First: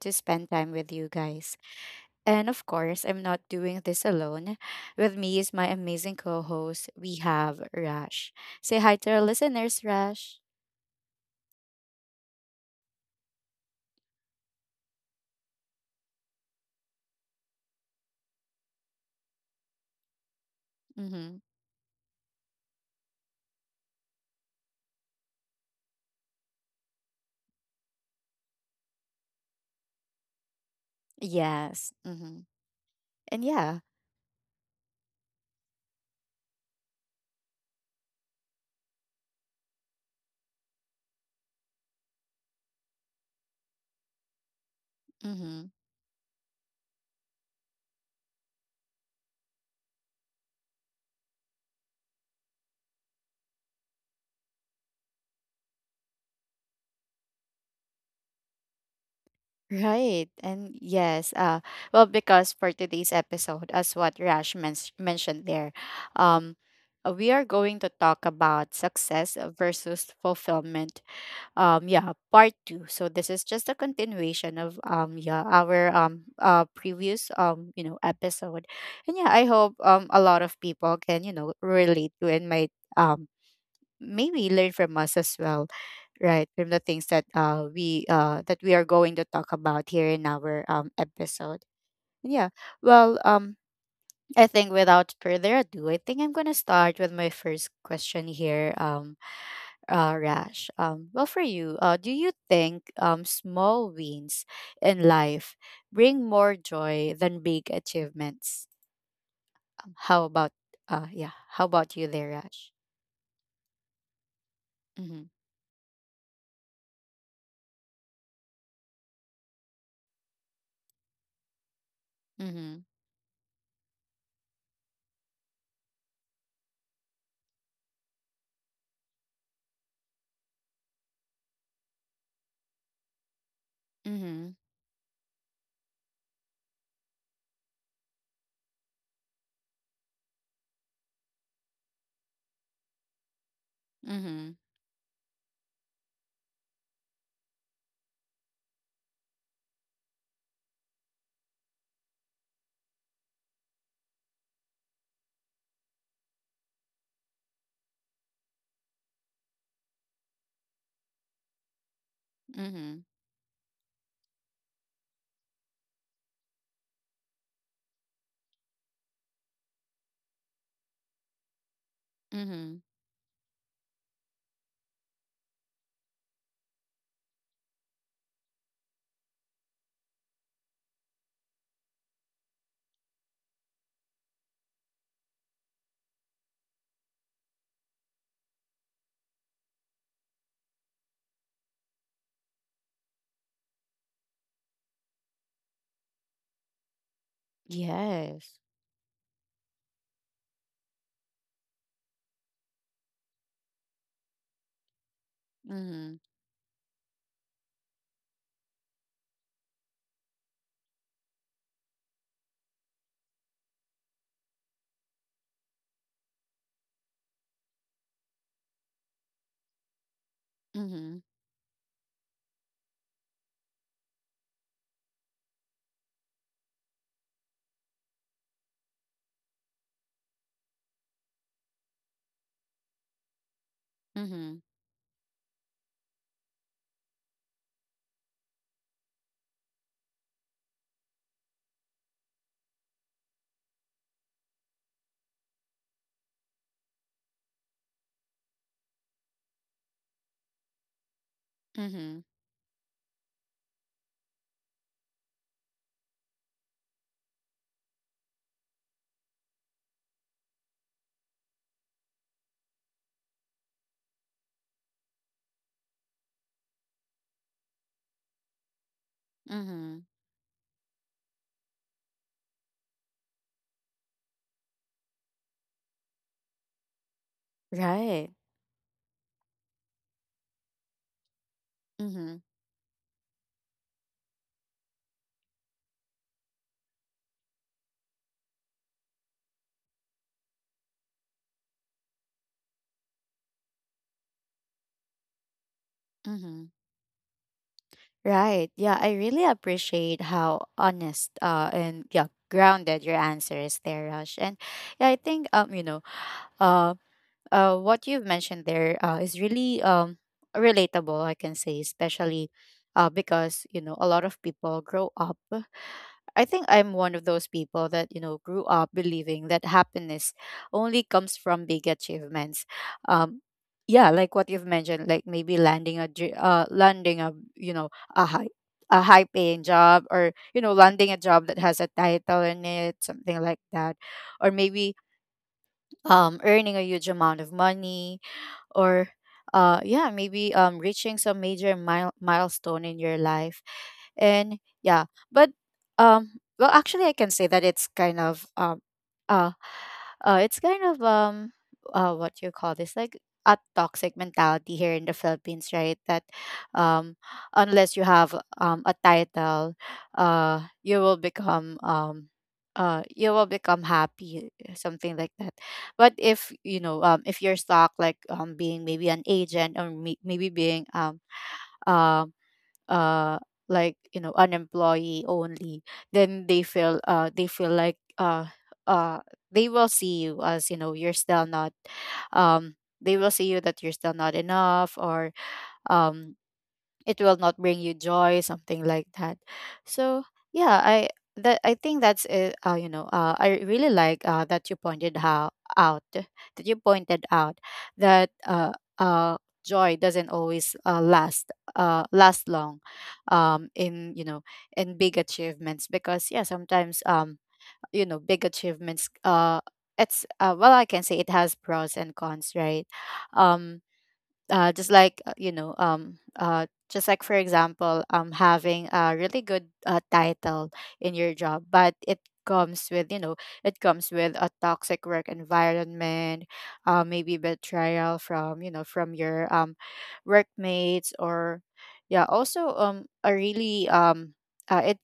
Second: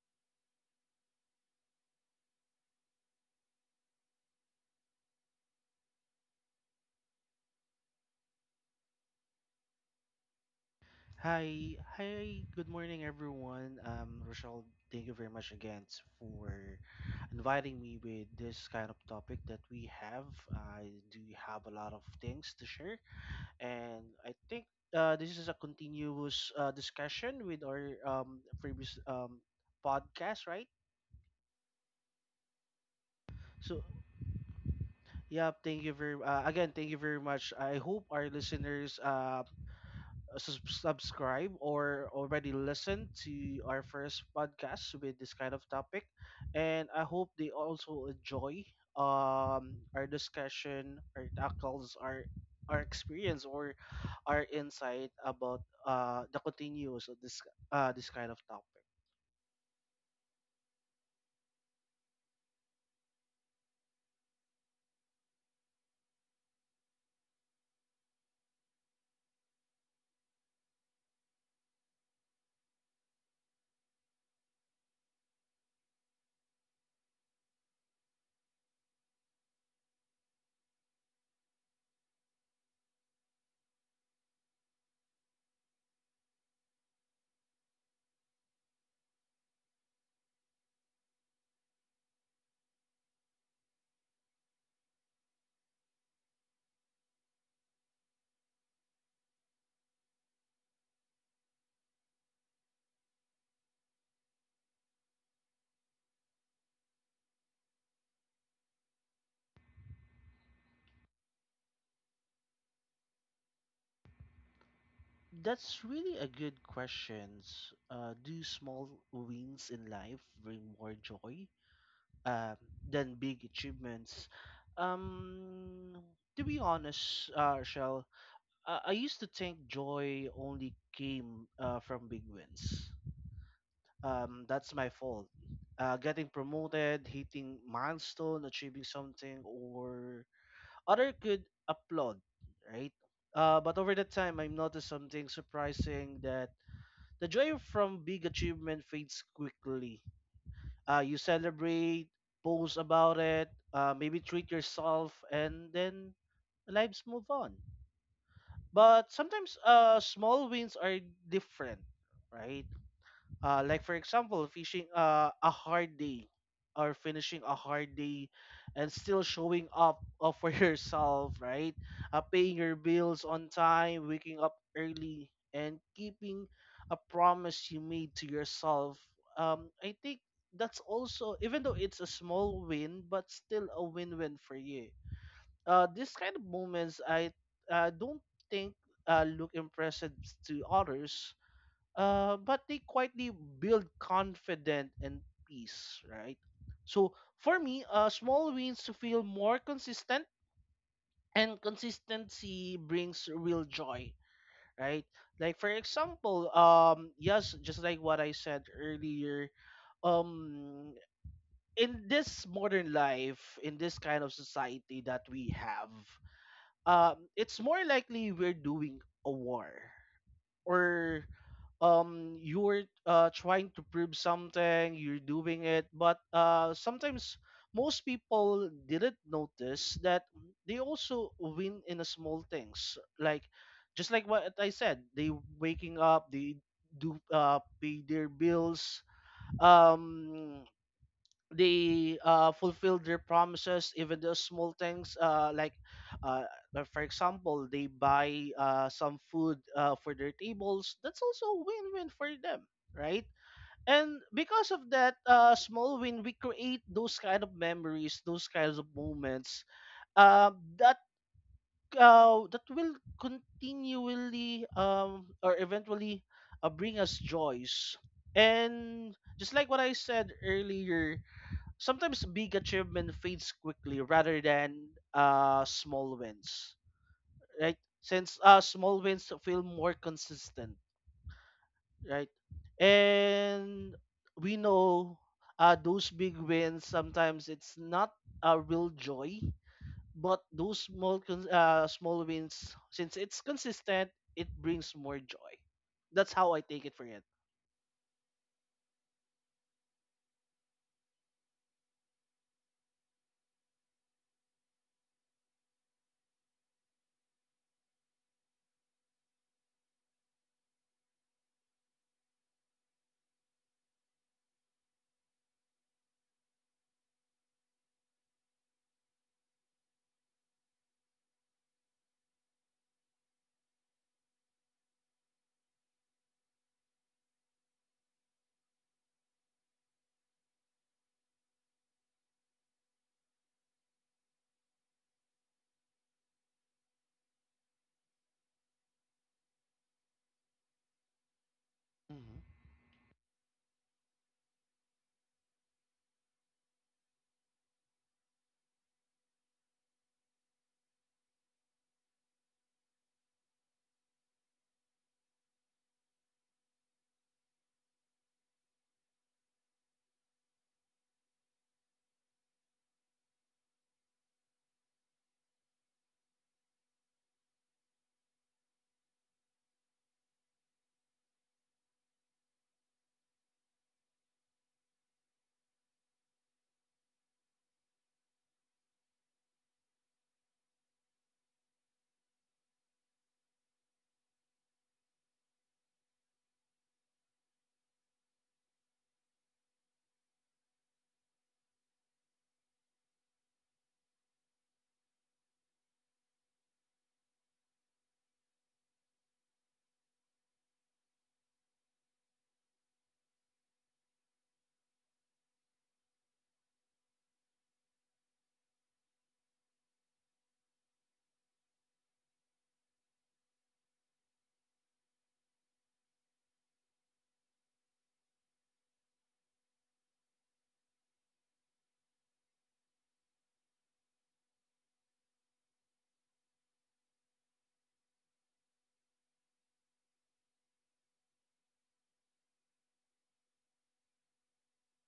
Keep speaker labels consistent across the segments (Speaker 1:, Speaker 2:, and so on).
Speaker 1: to spend time with you guys. And of course, I'm not doing this alone. With me is my amazing co host, we have Rash. Say hi to our listeners, Rash.
Speaker 2: Hi, hi, good morning, everyone. Rochelle, thank you very much again for inviting me with this kind of topic that we have. I do
Speaker 1: Mm-hmm.
Speaker 2: have a lot of things to share, and I think this is a continuous discussion with our previous podcast, right?
Speaker 1: Yes. Mm-hmm. And yeah.
Speaker 2: So, yeah, thank you very again, thank you very much. I hope our listeners subscribe or already listened to our first podcast with this kind of
Speaker 1: Mm-hmm.
Speaker 2: topic, and I hope they also enjoy our discussion, our tackles, our experience, or our insight about the continues of this this kind of topic.
Speaker 1: Right. And yes, well, because for today's episode, as what Rash mentioned there, um we are going to talk about success versus fulfillment. Yeah, part 2. So this is just a continuation of, yeah, our previous episode. And yeah, I hope a lot of people can, you know, relate to, and might maybe learn from us as well, right, from the things that we that we are going to talk about here in our episode. Yeah, well, I think without further ado, I'm gonna start with my first question here. Rash, well, for you, do you think small wins in life bring more joy than big achievements? How about— yeah, how about you there, Rash? Mm-hmm.
Speaker 2: That's really a good question. Do small wins in life bring more joy, um,
Speaker 1: Mm-hmm.
Speaker 2: than big achievements? Um, to be honest, Shell, I used to think joy only came from big wins.
Speaker 1: Mm-hmm.
Speaker 2: That's my fault. Getting promoted, hitting milestone, achieving something, or other could applaud, right? But over the time, I've
Speaker 1: Mm-hmm.
Speaker 2: noticed something surprising that the joy from big achievement fades quickly. You celebrate, post about it, maybe treat yourself, and then lives move on. But sometimes small wins are different, right?
Speaker 1: Mm-hmm.
Speaker 2: Like for example, fishing a hard day, or finishing a hard day and still showing up for yourself, right? Paying your
Speaker 1: Mm-hmm.
Speaker 2: bills on time, waking up early, and keeping a promise you made to yourself. I think that's also, even though it's a small win, but still a win-win for you. This kind of moments I don't think look impressive to others, but they quietly build confidence and peace, right? So for me, small
Speaker 1: Yes.
Speaker 2: wins to feel more consistent, and consistency brings real joy, right? Like for
Speaker 1: Mhm.
Speaker 2: example, yes, just like what I said earlier, um, in this modern life, in this kind of society that we have, it's more likely we're doing a war. Or
Speaker 1: Mhm.
Speaker 2: you're trying to prove something, you're doing it, but sometimes most people didn't notice that they also win in the small things, like just like what
Speaker 1: Mhm.
Speaker 2: I said, they waking up, they do pay their bills, um they fulfilled their promises, even the small things. Like, uh, for example, they buy some food for their tables. That's also a win-win for
Speaker 1: Mhm.
Speaker 2: them, right? And because of that small win, we create those kind of memories, those kinds of moments uh, that that will continually or eventually bring us joys. And just like what I
Speaker 1: Mhm.
Speaker 2: said earlier, sometimes big achievement fades quickly rather than small wins, right?
Speaker 1: Right.
Speaker 2: Since small wins feel more consistent, right?
Speaker 1: Mhm.
Speaker 2: And we know those big wins sometimes it's not a real joy, but those small wins, since it's consistent, it brings more joy. That's how I
Speaker 1: Mhm.
Speaker 2: take it for it.
Speaker 1: Right. Yeah, I really appreciate how honest, and yeah, grounded your answer is there, Rush. And yeah, I think, you know, um what you've mentioned there is really, relatable, I can say, especially because, you know, a lot of people grow up. I think I'm one of those people that, you know, grew up believing that happiness only comes from big achievements. Um, yeah, like what you've mentioned, like maybe landing a, you know, a high, a high paying job, or, you know, landing a job that has a title in it, something like that. Or maybe earning a huge amount of money, or yeah, maybe reaching some major
Speaker 2: hmm
Speaker 1: milestone in your life. And yeah, but well, actually, I can say that it's kind of— uh it's kind of, what you call this, like, a toxic mentality here in the Philippines, right, that um unless you have a title, you will become— you will become happy, something like that. But if you know, if you're stuck, like being maybe an agent, or maybe being, um uh, like, you know, an employee only, then they feel— uh they will see you as, you know, you're still not— um they will see you that you're still not enough, or um it will not bring you joy, something like that. So yeah, I think that's it. You know, I really like, that you pointed out that, uh, joy doesn't always, last— last long, in, you know, in big achievements, because yeah, sometimes, you know, big achievements, it's, well, I can say, it has pros and cons, right. um, just like, you know, just like, for example, having a really good, title in your job, but comes with you know it comes with a toxic work environment, maybe betrayal, from your workmates, or yeah, also a really, it—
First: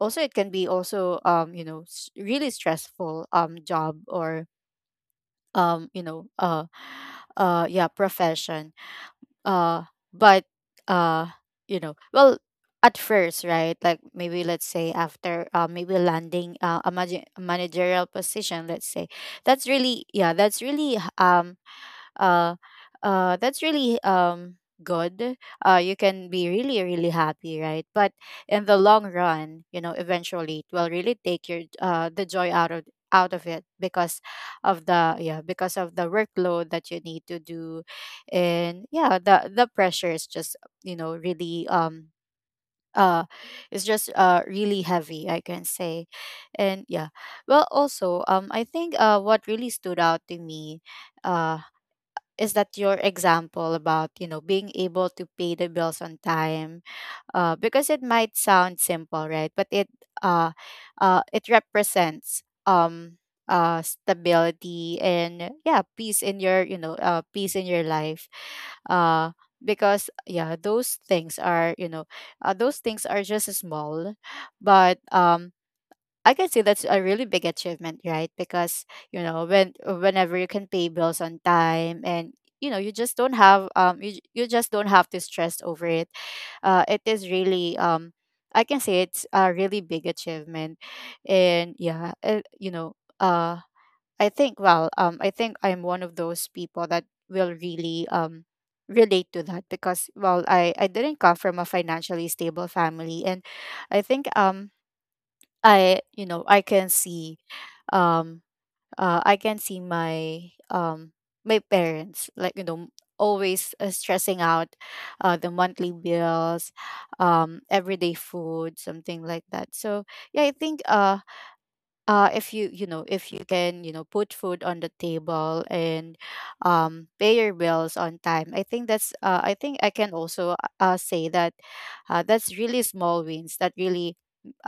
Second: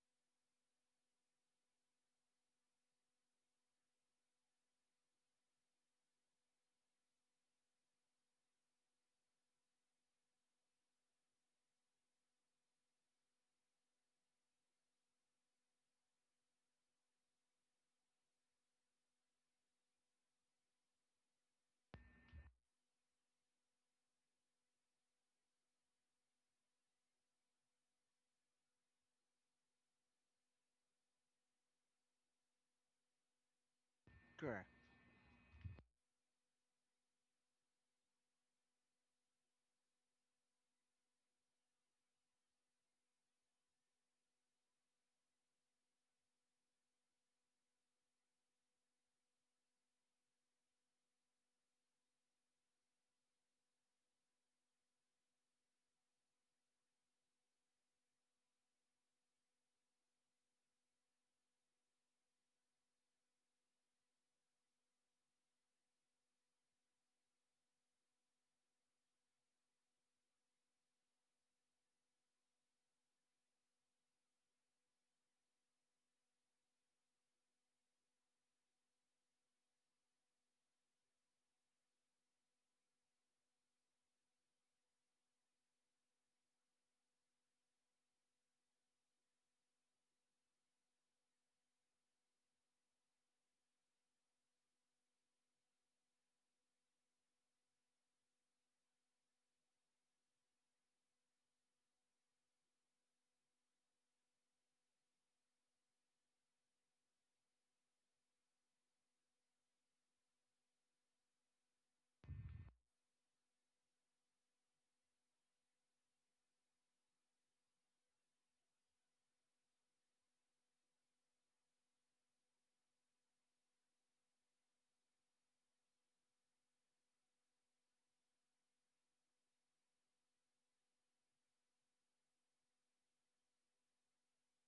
Speaker 1: also it can be also, you know, really stressful, job, or you know, yeah, profession. uh but, uh you know, well, at first, right, like maybe, let's say, after, maybe landing, a, a managerial position, let's say, that's really— yeah, that's really, uh that's really, good. You can be really really happy, right. But in the long run, you know, eventually it will really take your, the joy out of— it, because
Speaker 2: Correct.
Speaker 1: of the— yeah, because of the workload that you need to do, and yeah, the pressure is just, you know, really, uh it's just, really heavy, I can say. And yeah, well, also, I think, what really stood out to me, uh is that your example about, you know, being able to pay the bills on time, because it might sound simple, right? But it— uh, it represents, stability, and yeah, peace in your— peace in your life. Uh, because yeah, those things are just small, but, I can see that's a really big achievement, right? Because, you know, whenever you can pay bills on time and, you know, you just don't have to stress over it. It is really, I can say, it's a really big achievement, and yeah, you know, I think, well, I'm one of those people that will really, relate to that, because well, I didn't come from a financially stable family, and I think, I you know, I can see, um I can see my my parents, like, you know, always, stressing out, the monthly bills, everyday food, something like that. So yeah, I think, if you, you know, if you can, you know, put food on the table and pay your bills on time, I think that's, I can also, say that, that's really small wins that really,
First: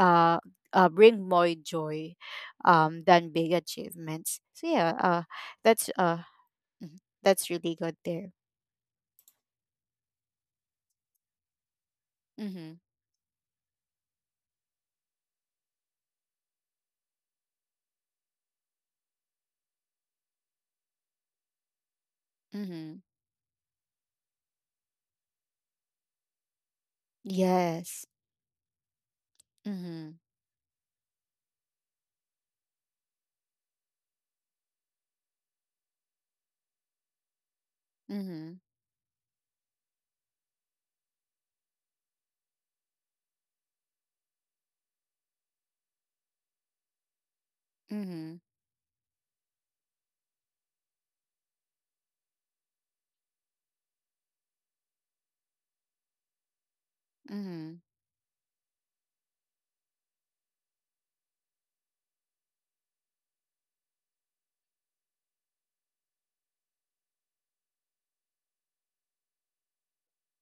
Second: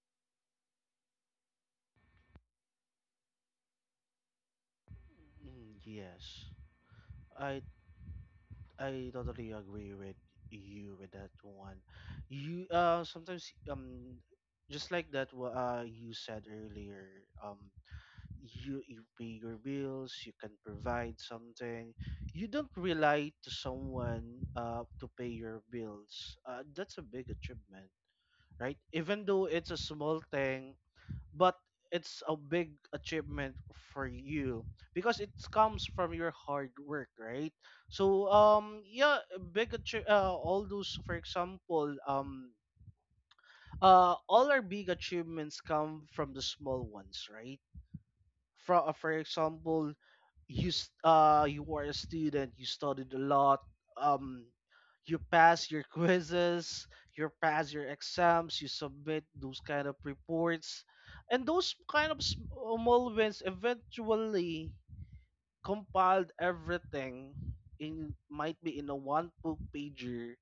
Speaker 1: uh, bring more joy, than big achievements. So yeah,
Speaker 2: Mm,
Speaker 1: that's,
Speaker 2: yes,
Speaker 1: mhm, that's
Speaker 2: I
Speaker 1: really good there.
Speaker 2: I totally agree with you with that one. You
Speaker 1: Mm-hmm.
Speaker 2: sometimes just like that you said earlier, you pay your bills, you can provide something, you don't
Speaker 1: Mm-hmm.
Speaker 2: rely to someone to pay your bills, that's a big achievement,
Speaker 1: Yes.
Speaker 2: right? Even though it's a
Speaker 1: Mm-hmm.
Speaker 2: small thing, but it's a big achievement for you, because it comes from your hard work, right? So
Speaker 1: Mm-hmm.
Speaker 2: yeah, all those, for example, all our big achievements come from the small ones, right?
Speaker 1: Mm-hmm.
Speaker 2: From for example, you were a student, you studied a lot, um you pass your quizzes, you pass
Speaker 1: Mm-hmm.
Speaker 2: your exams, you submit those kind of reports, and those kind of small wins eventually compiled everything in, might be in a one book pager,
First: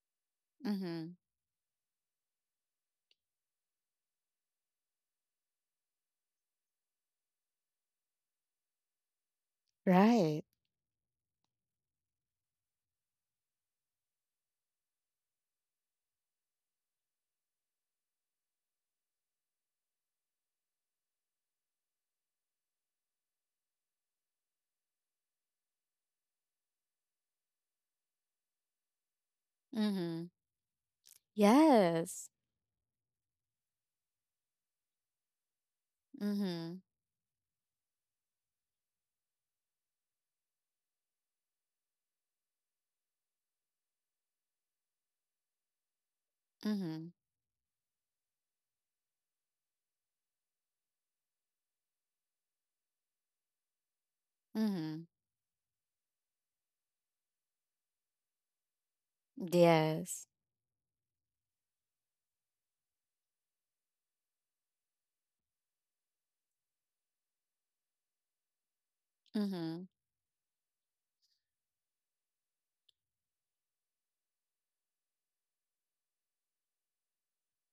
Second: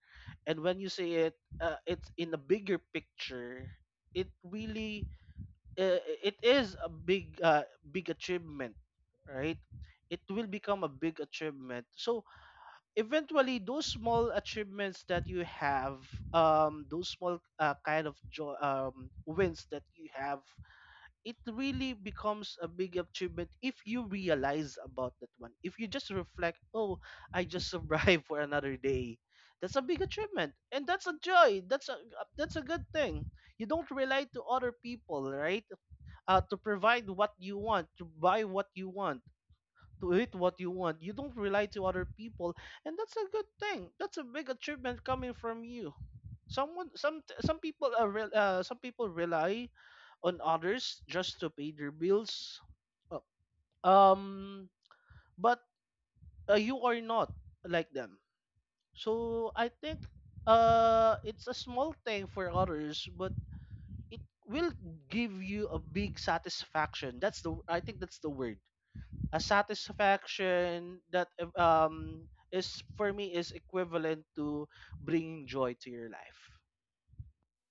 Speaker 2: and when you see
Speaker 1: Mm-hmm.
Speaker 2: it, it's in a bigger picture. It really it is a big big achievement, right? It
Speaker 1: Right.
Speaker 2: will become a big achievement. So eventually, those small achievements that you have, those small kind of joy wins that you have, it really becomes a big achievement if you realize about that one. If you just reflect, oh, I just survived for another day. That's a big
Speaker 1: Mm-hmm.
Speaker 2: achievement, and that's a joy.
Speaker 1: Yes.
Speaker 2: That's a good thing. You don't rely to other people, right? To
Speaker 1: Mhm.
Speaker 2: provide what you want, to buy what you want, to eat what you want. You don't rely to other people, and that's a good thing. That's a big achievement coming from you.
Speaker 1: Mhm.
Speaker 2: Some people rely on others just to pay their bills. Uh, Um,
Speaker 1: Mhm.
Speaker 2: but you are not like them. So I think
Speaker 1: Yes.
Speaker 2: it's a small thing for others, but it will give you a big satisfaction. That's the, I think that's the word. A
Speaker 1: Mhm.
Speaker 2: satisfaction that is, for me, is equivalent to bringing joy to your life.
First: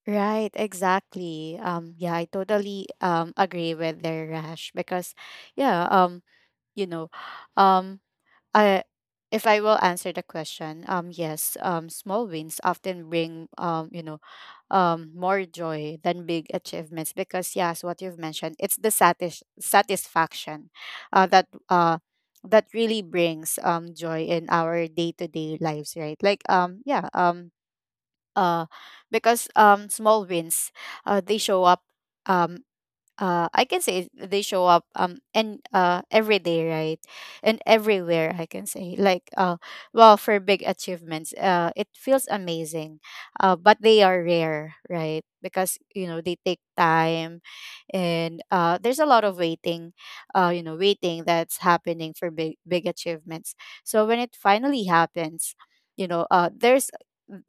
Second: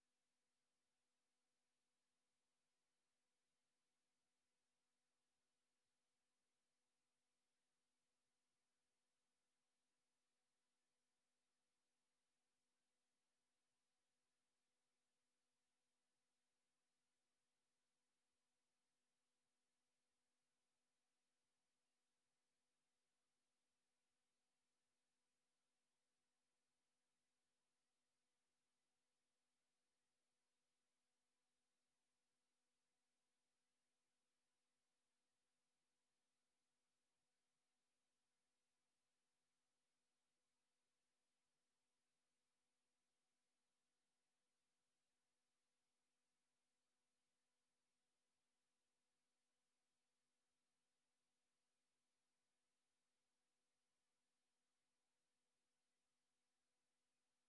Speaker 1: Right, exactly. Yeah, I totally agree with their, Rash, because, yeah, you know, um, I if I will answer the question, yes, small wins often bring, you know, more joy than big achievements, because yes, what you've mentioned, it's the satisfaction, that, that really brings, joy in our day-to-day lives, right, like, yeah, uh because small wins, they show up, um I can say, they show up, and, every day, right, and everywhere, I can say, like, well, for big achievements, it feels amazing, but they are rare, right, because you know, they take time, and there's a lot of waiting, you know, waiting that's happening for big, big achievements. So when it finally happens, you know, there's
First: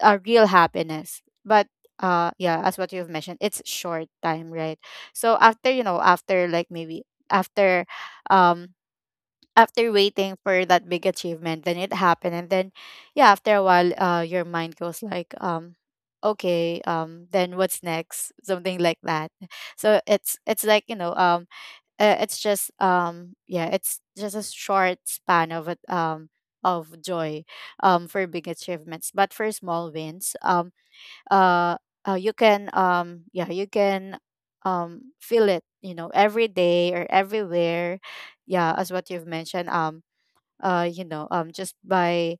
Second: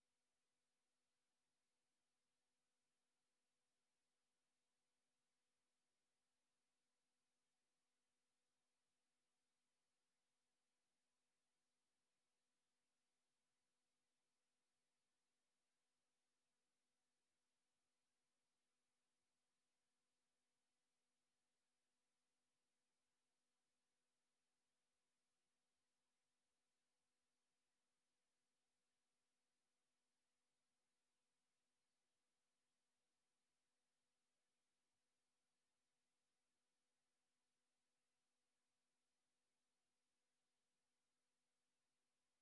Speaker 1: a real happiness, but yeah, as what you've mentioned, it's short time, right. So after, you know, after, like, maybe, after, um after waiting for that big achievement, then it happened, and then yeah, after a while, your mind goes like, okay, then what's next, something like that. So it's like, you know, it's just, yeah, it's just a short span of it, of joy, for big achievements. But for small wins, uh, you can feel it, you know, every day or everywhere. Yeah, as what you've mentioned, you know,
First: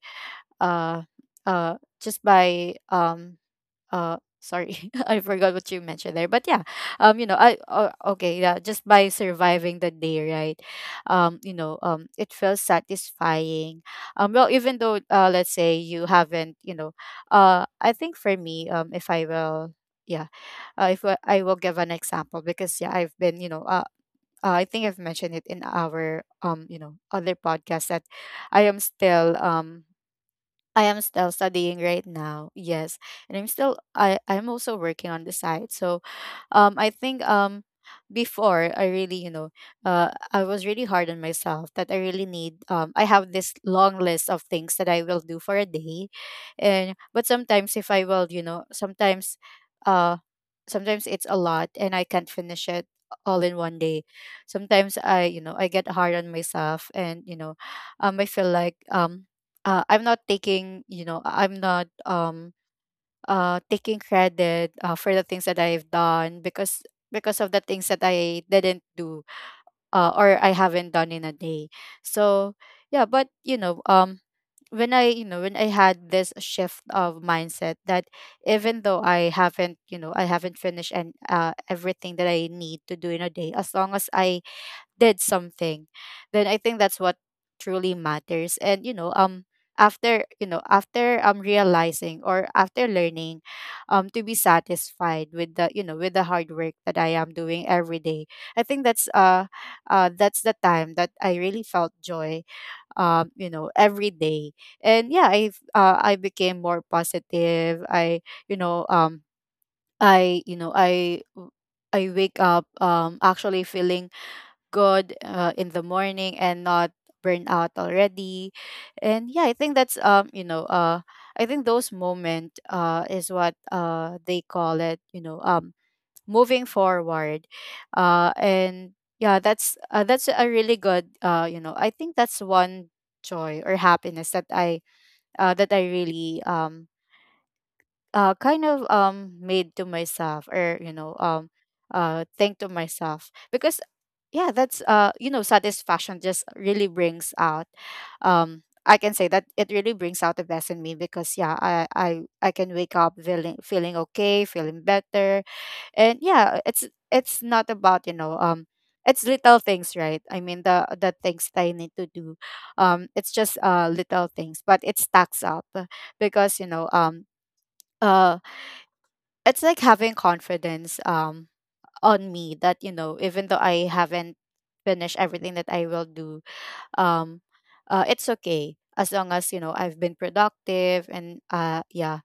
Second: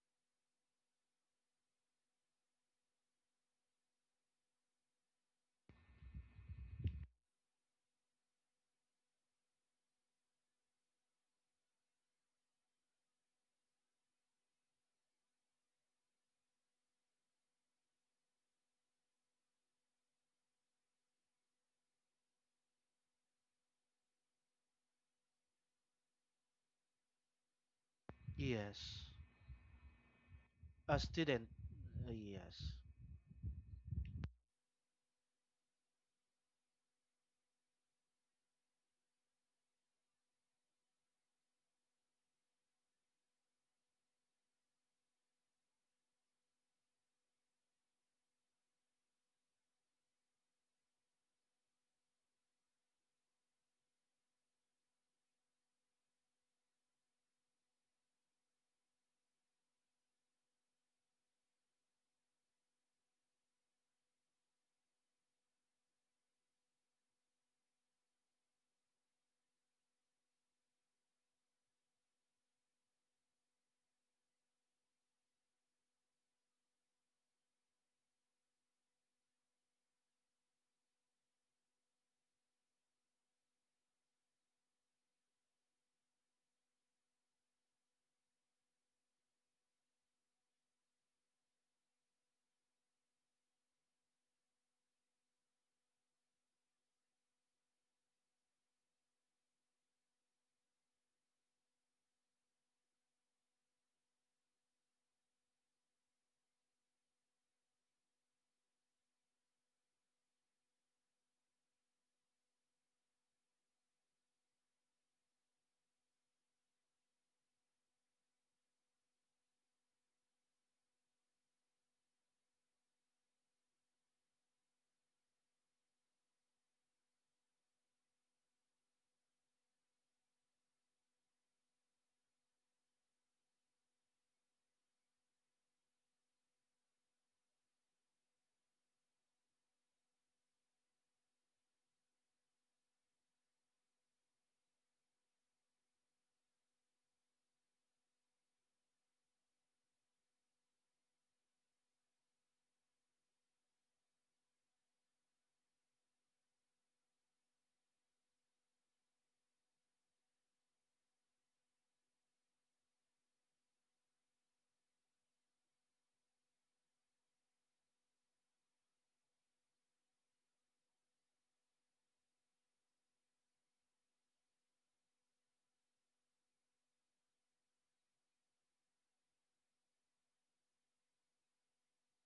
Speaker 1: uh uh just by— sorry, I forgot what you mentioned there, but yeah, you know, I okay, yeah, just by surviving the day, right. You know, it feels satisfying, well, even though, let's say you haven't, you know, I think, for me, if I will— yeah, if I will give an example, because yeah, I've been, you know, I think I've mentioned it in our, you know, other podcast, that I am
Speaker 2: Yes.
Speaker 1: still, I
Speaker 2: A
Speaker 1: am still
Speaker 2: student,
Speaker 1: studying right now.
Speaker 2: yes.
Speaker 1: Yes, and I'm still— I'm also working on the side. So, I think, before, I really, you know, I was really hard on myself, that I really need— I have this long list of things that I will do for a day. And but sometimes, if I will, you know, sometimes, uh sometimes, it's a lot and I can't finish it all in one day. Sometimes, I you know, I get hard on myself, and you know, I feel like, I'm not taking, you know, I'm not taking credit, for the things that I've done, because of the things that I didn't do, or I haven't done in a day. So yeah, but you know, um, when I had this shift of mindset that even though I haven't finished and everything that I need to do in a day, as long as I did something, then I think that's what truly matters and you know After realizing or after learning to be satisfied with the with the hard work that I am doing every day, I think that's that's the time that I really felt joy, every day. And yeah, I became more positive I you know I you know I wake up actually feeling good in the morning and not burn out already. And yeah, I think that's you know I think those moment is what they call it, moving forward. And Yeah, that's a really good, I think that's one joy or happiness that I that I really kind of made to myself, or think to myself, because yeah, that's you know satisfaction just really brings out, I can say that it really brings out the best in me, because yeah, I can wake up feeling okay, feeling better. And yeah, it's not about, it's little things, right? I mean the things that I need to do, it's just little things, but it stacks up, because uh it's like having confidence on me that you know even though I haven't finished everything that I will do. um it's okay, as long as you know I've been productive. and uh yeah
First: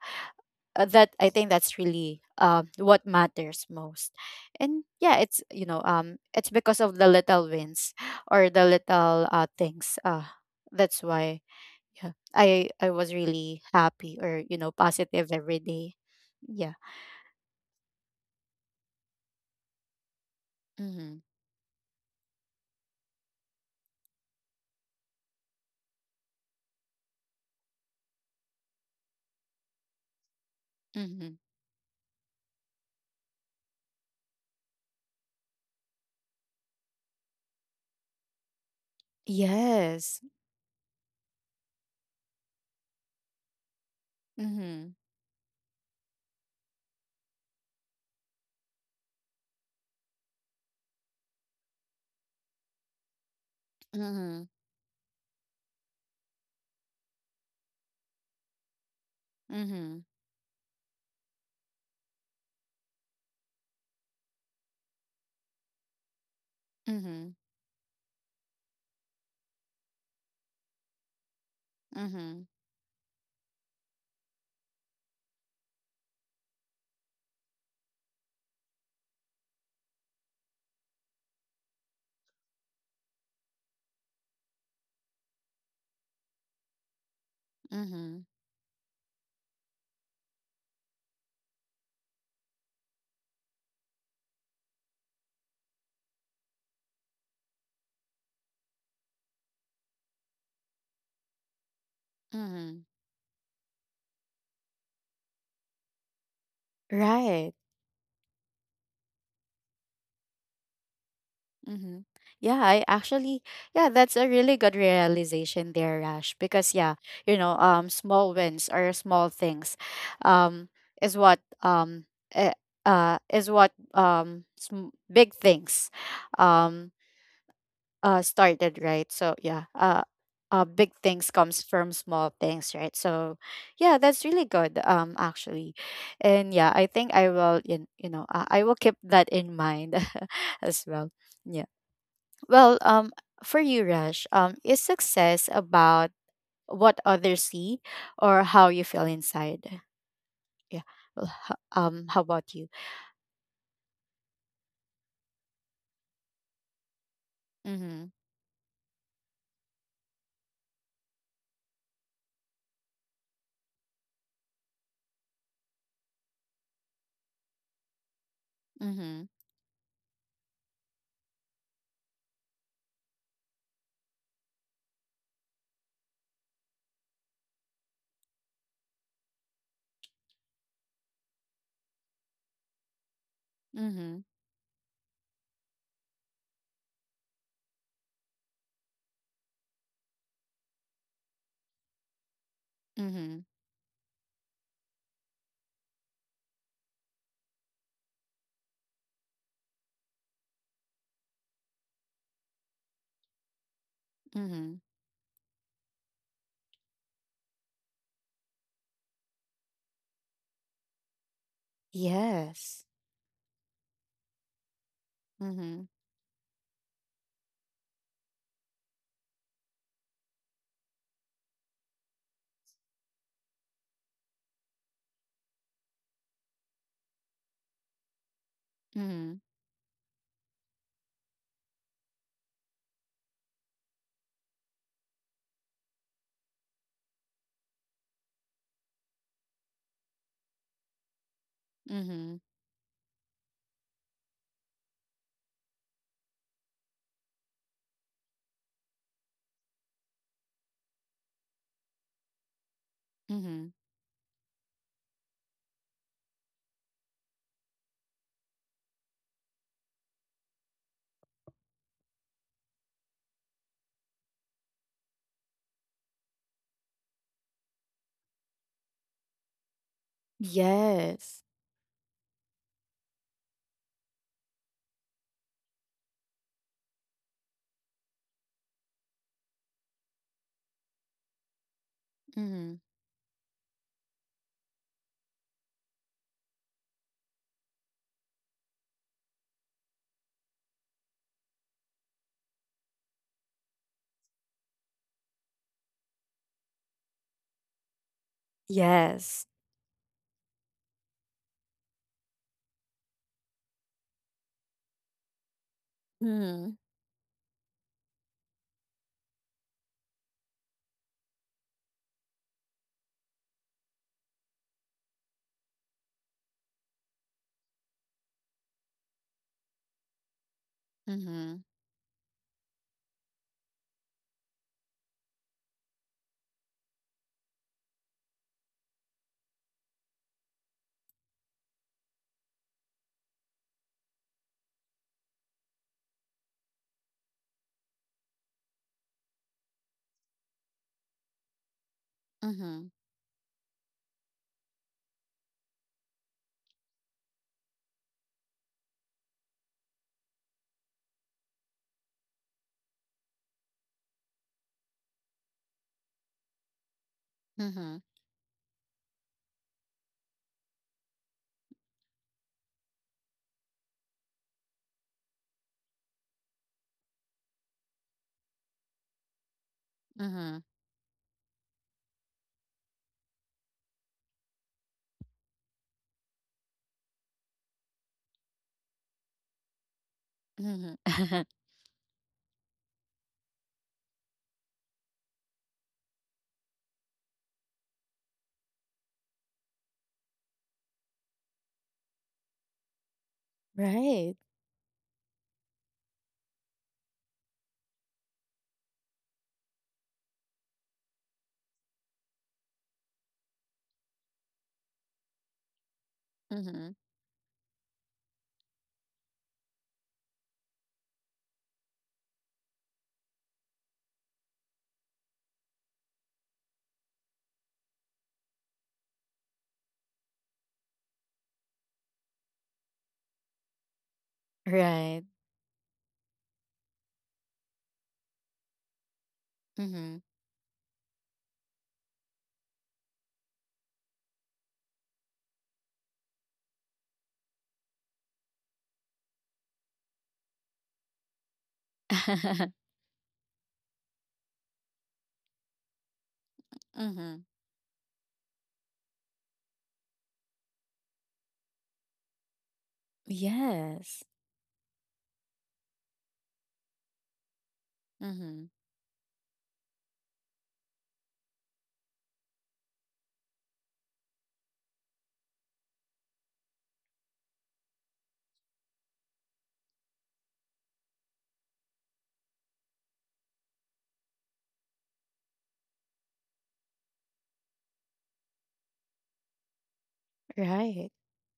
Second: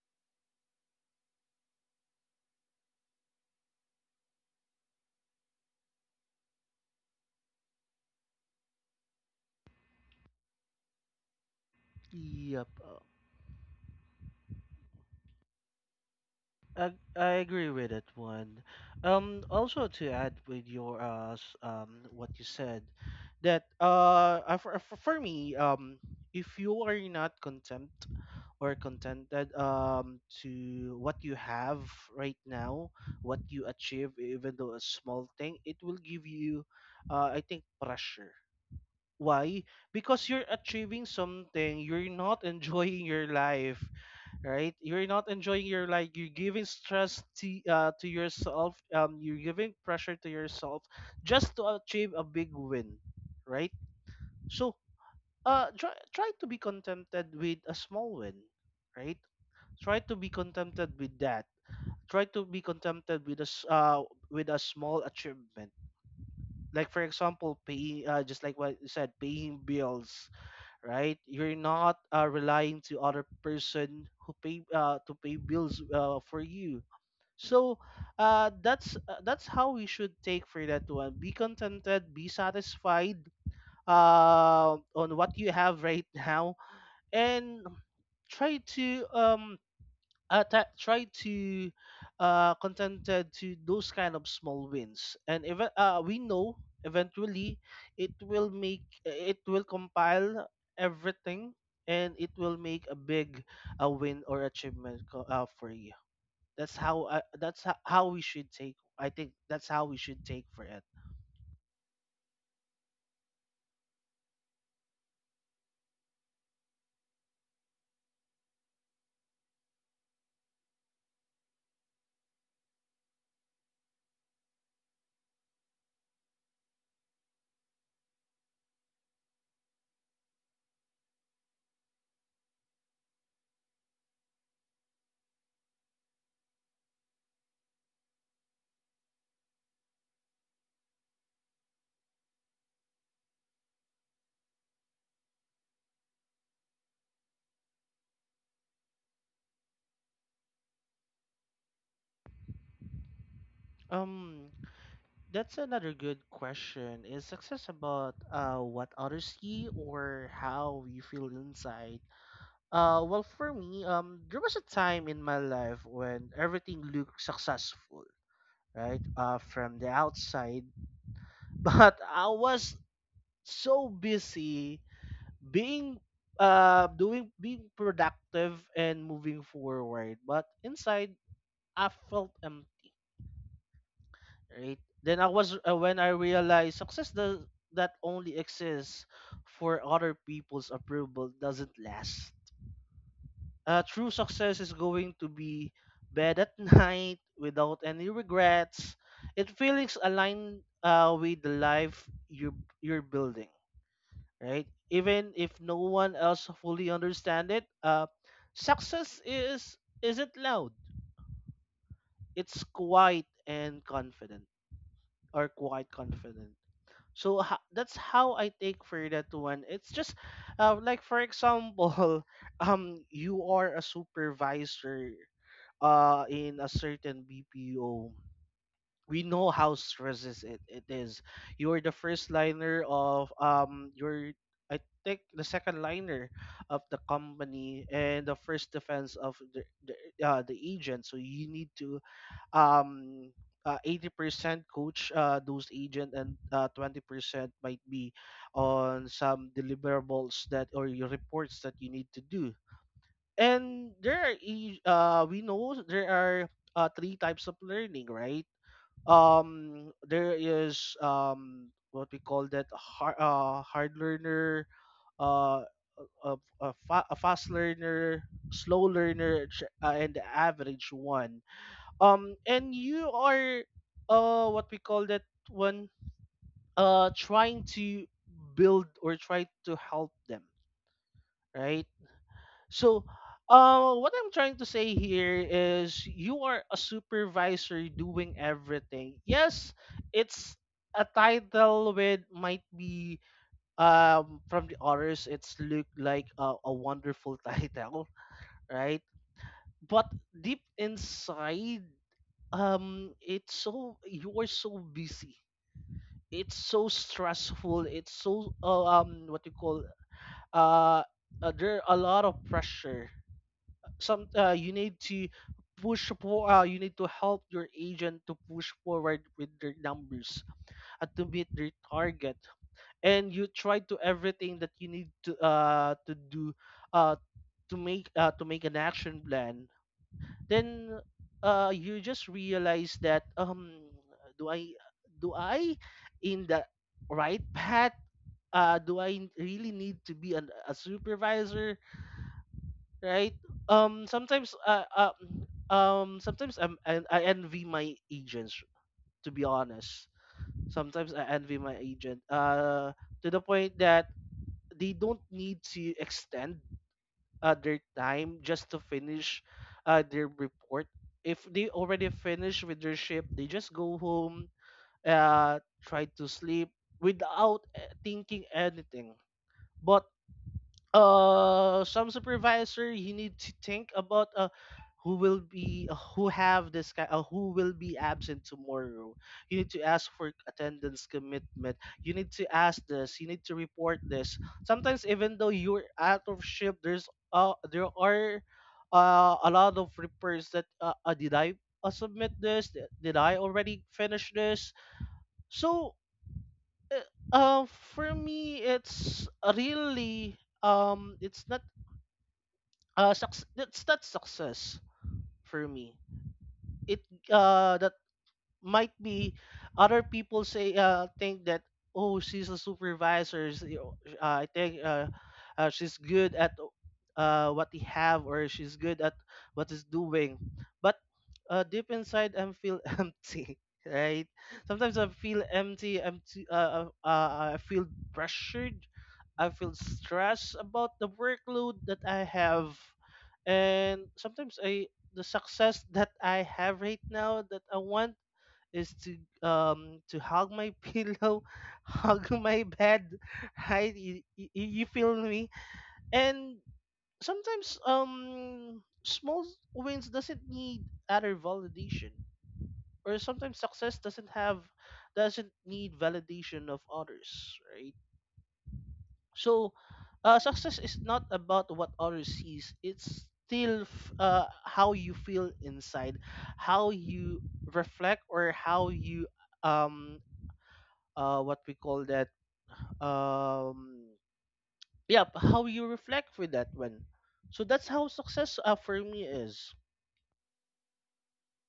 Speaker 1: uh, that I think that's really what matters most. And yeah, it's, it's because of the little wins or the little things, that's why yeah,
Speaker 2: Yep.
Speaker 1: I was really happy, or you know, positive every day. Yeah.
Speaker 2: I, I agree with that one. Also to add with your
Speaker 1: Mm-hmm.
Speaker 2: what you said, that for me if you are not content or contented to what you
Speaker 1: Mm-hmm.
Speaker 2: have right now, what you achieve, even though a small thing, it will give you, I think, pressure. Why?
Speaker 1: Yes.
Speaker 2: Because you're achieving something, you're not enjoying your life, right?
Speaker 1: Mm-hmm.
Speaker 2: You're not enjoying your life, you're giving stress to yourself, you're giving pressure to yourself just to achieve a big win, right?
Speaker 1: Mm-hmm.
Speaker 2: So try to be contented with a small win, right? Try
Speaker 1: Mhm.
Speaker 2: to be contented with that. Try to be contented with with a small achievement, like for
Speaker 1: Mhm.
Speaker 2: example paying, just like what you said, paying bills, right? You're not
Speaker 1: Mhm.
Speaker 2: relying to other person who pay, to pay bills for you. So that's how we should take for that one. Be contented, be satisfied on what you have right now, and
Speaker 1: Mhm.
Speaker 2: try to try to contented to those kind of small wins, and even we know eventually it will make, it will compile everything, and it will
Speaker 1: Mhm.
Speaker 2: make a big, a win or achievement, for you. That's how,
Speaker 1: Right.
Speaker 2: how we should take, I think that's how we should take for it.
Speaker 1: Mm-hmm. Yeah, I actually, yeah, that's a really good realization there, Rash. Because yeah, you know, small wins or small things, um, is what um, eh, is what, sm- big things, um, started, right? So yeah, big things comes from small things, right? So yeah, that's really good, actually. And yeah, I think I will, you know, I will keep that in mind as well. Yeah. Well, for you, Rush, is success about what others see or how you feel inside? Yeah. Well, how about you?
Speaker 2: um that's another good question. Is success
Speaker 1: Mm-hmm.
Speaker 2: about what others see or how you feel inside? Well, for me, there was a time in my life when everything looked successful, right?
Speaker 1: Mm-hmm.
Speaker 2: From the outside, but I was so busy being, doing, being productive and moving forward. But inside, I felt empty.
Speaker 1: Mm-hmm.
Speaker 2: Right? Then I was when I realized success does that only exists for other people's approval doesn't last.
Speaker 1: Mm-hmm.
Speaker 2: True success is going to be bed at night without any regrets. It feelings aligned with the life you're you're building, right?
Speaker 1: Mm-hmm.
Speaker 2: Even if no one else fully understand it, success is isn't loud. It's
Speaker 1: Yes.
Speaker 2: quiet and confident, or
Speaker 1: Mm-hmm.
Speaker 2: quite confident. So that's how I take for that one. It's just like for example, you are a supervisor in a certain BPO, we
Speaker 1: Mm-hmm.
Speaker 2: know how stresses it, it is. You're the first liner of you're, I think, the second liner of the company, and the first defense of the agent. So you need to
Speaker 1: Mm-hmm.
Speaker 2: um 80% coach those agent, and 20% might be on some deliverables that or your reports that you need to do.
Speaker 1: Mhm.
Speaker 2: And there are we know there are three types of learning, right? There is what we call that hard learner, uh a fast learner, slow learner, and the average
Speaker 1: Yes.
Speaker 2: one. And you are what we call that one trying to build or try to help them, right?
Speaker 1: Mhm.
Speaker 2: So, what I'm trying to say here is you are a supervisor doing everything. Yes, it's a title with might be, from the others it's look like a wonderful title, right?
Speaker 1: Yes.
Speaker 2: But deep inside, it's so, you are so busy. It's
Speaker 1: Mhm.
Speaker 2: so stressful. It's so what you call, uh, there are a lot of pressure. Some, you need to push for, you need to help your agent to push forward with their numbers and to meet
Speaker 1: Mhm.
Speaker 2: their target, and you try to everything that you need to do, uh to make an action plan. Then you just realize that, do I, do I, in the right path? Do I really need to be a supervisor,
Speaker 1: Mhm.
Speaker 2: right? Sometimes, sometimes I envy my agents. To be honest, sometimes I envy my agent. To the point that they don't need to extend their
Speaker 1: Mhm.
Speaker 2: time just to finish their report. If they already finish with their shift, they just go home, uh, try to sleep without thinking anything. But
Speaker 1: Mhm.
Speaker 2: some supervisor you need to think about who will be who have this kind who will be absent tomorrow. You need to ask for
Speaker 1: Mhm.
Speaker 2: attendance commitment, you need to ask this, you need to report this. Sometimes even though you're out of shift there's there are a lot of reports that did I submit this, did I already finish
Speaker 1: Right.
Speaker 2: this? So uh, uh for me it's really, it's not that's not success for me.
Speaker 1: Mhm.
Speaker 2: It uh the might be other people say think that, oh, she's a supervisor, you know, I think she's good at what they have, or she's good at what is doing. But deep inside I feel empty, right? Sometimes I
Speaker 1: Right.
Speaker 2: feel empty, I feel pressured, I feel
Speaker 1: Mhm.
Speaker 2: stressed about the workload that I have. And sometimes I, the success that I have right now that I want is to hug my pillow, hug my
Speaker 1: Mhm.
Speaker 2: bed, right? You feel me? And sometimes, small wins doesn't need other validation, or sometimes success doesn't
Speaker 1: Yes.
Speaker 2: have, doesn't need validation of others, right?
Speaker 1: Mhm.
Speaker 2: So success is not about what others sees, it's still how you feel inside, how you reflect, or how you um what we call that, um yeah, how you reflect with that one. So that's how success for me is.
Speaker 1: Right.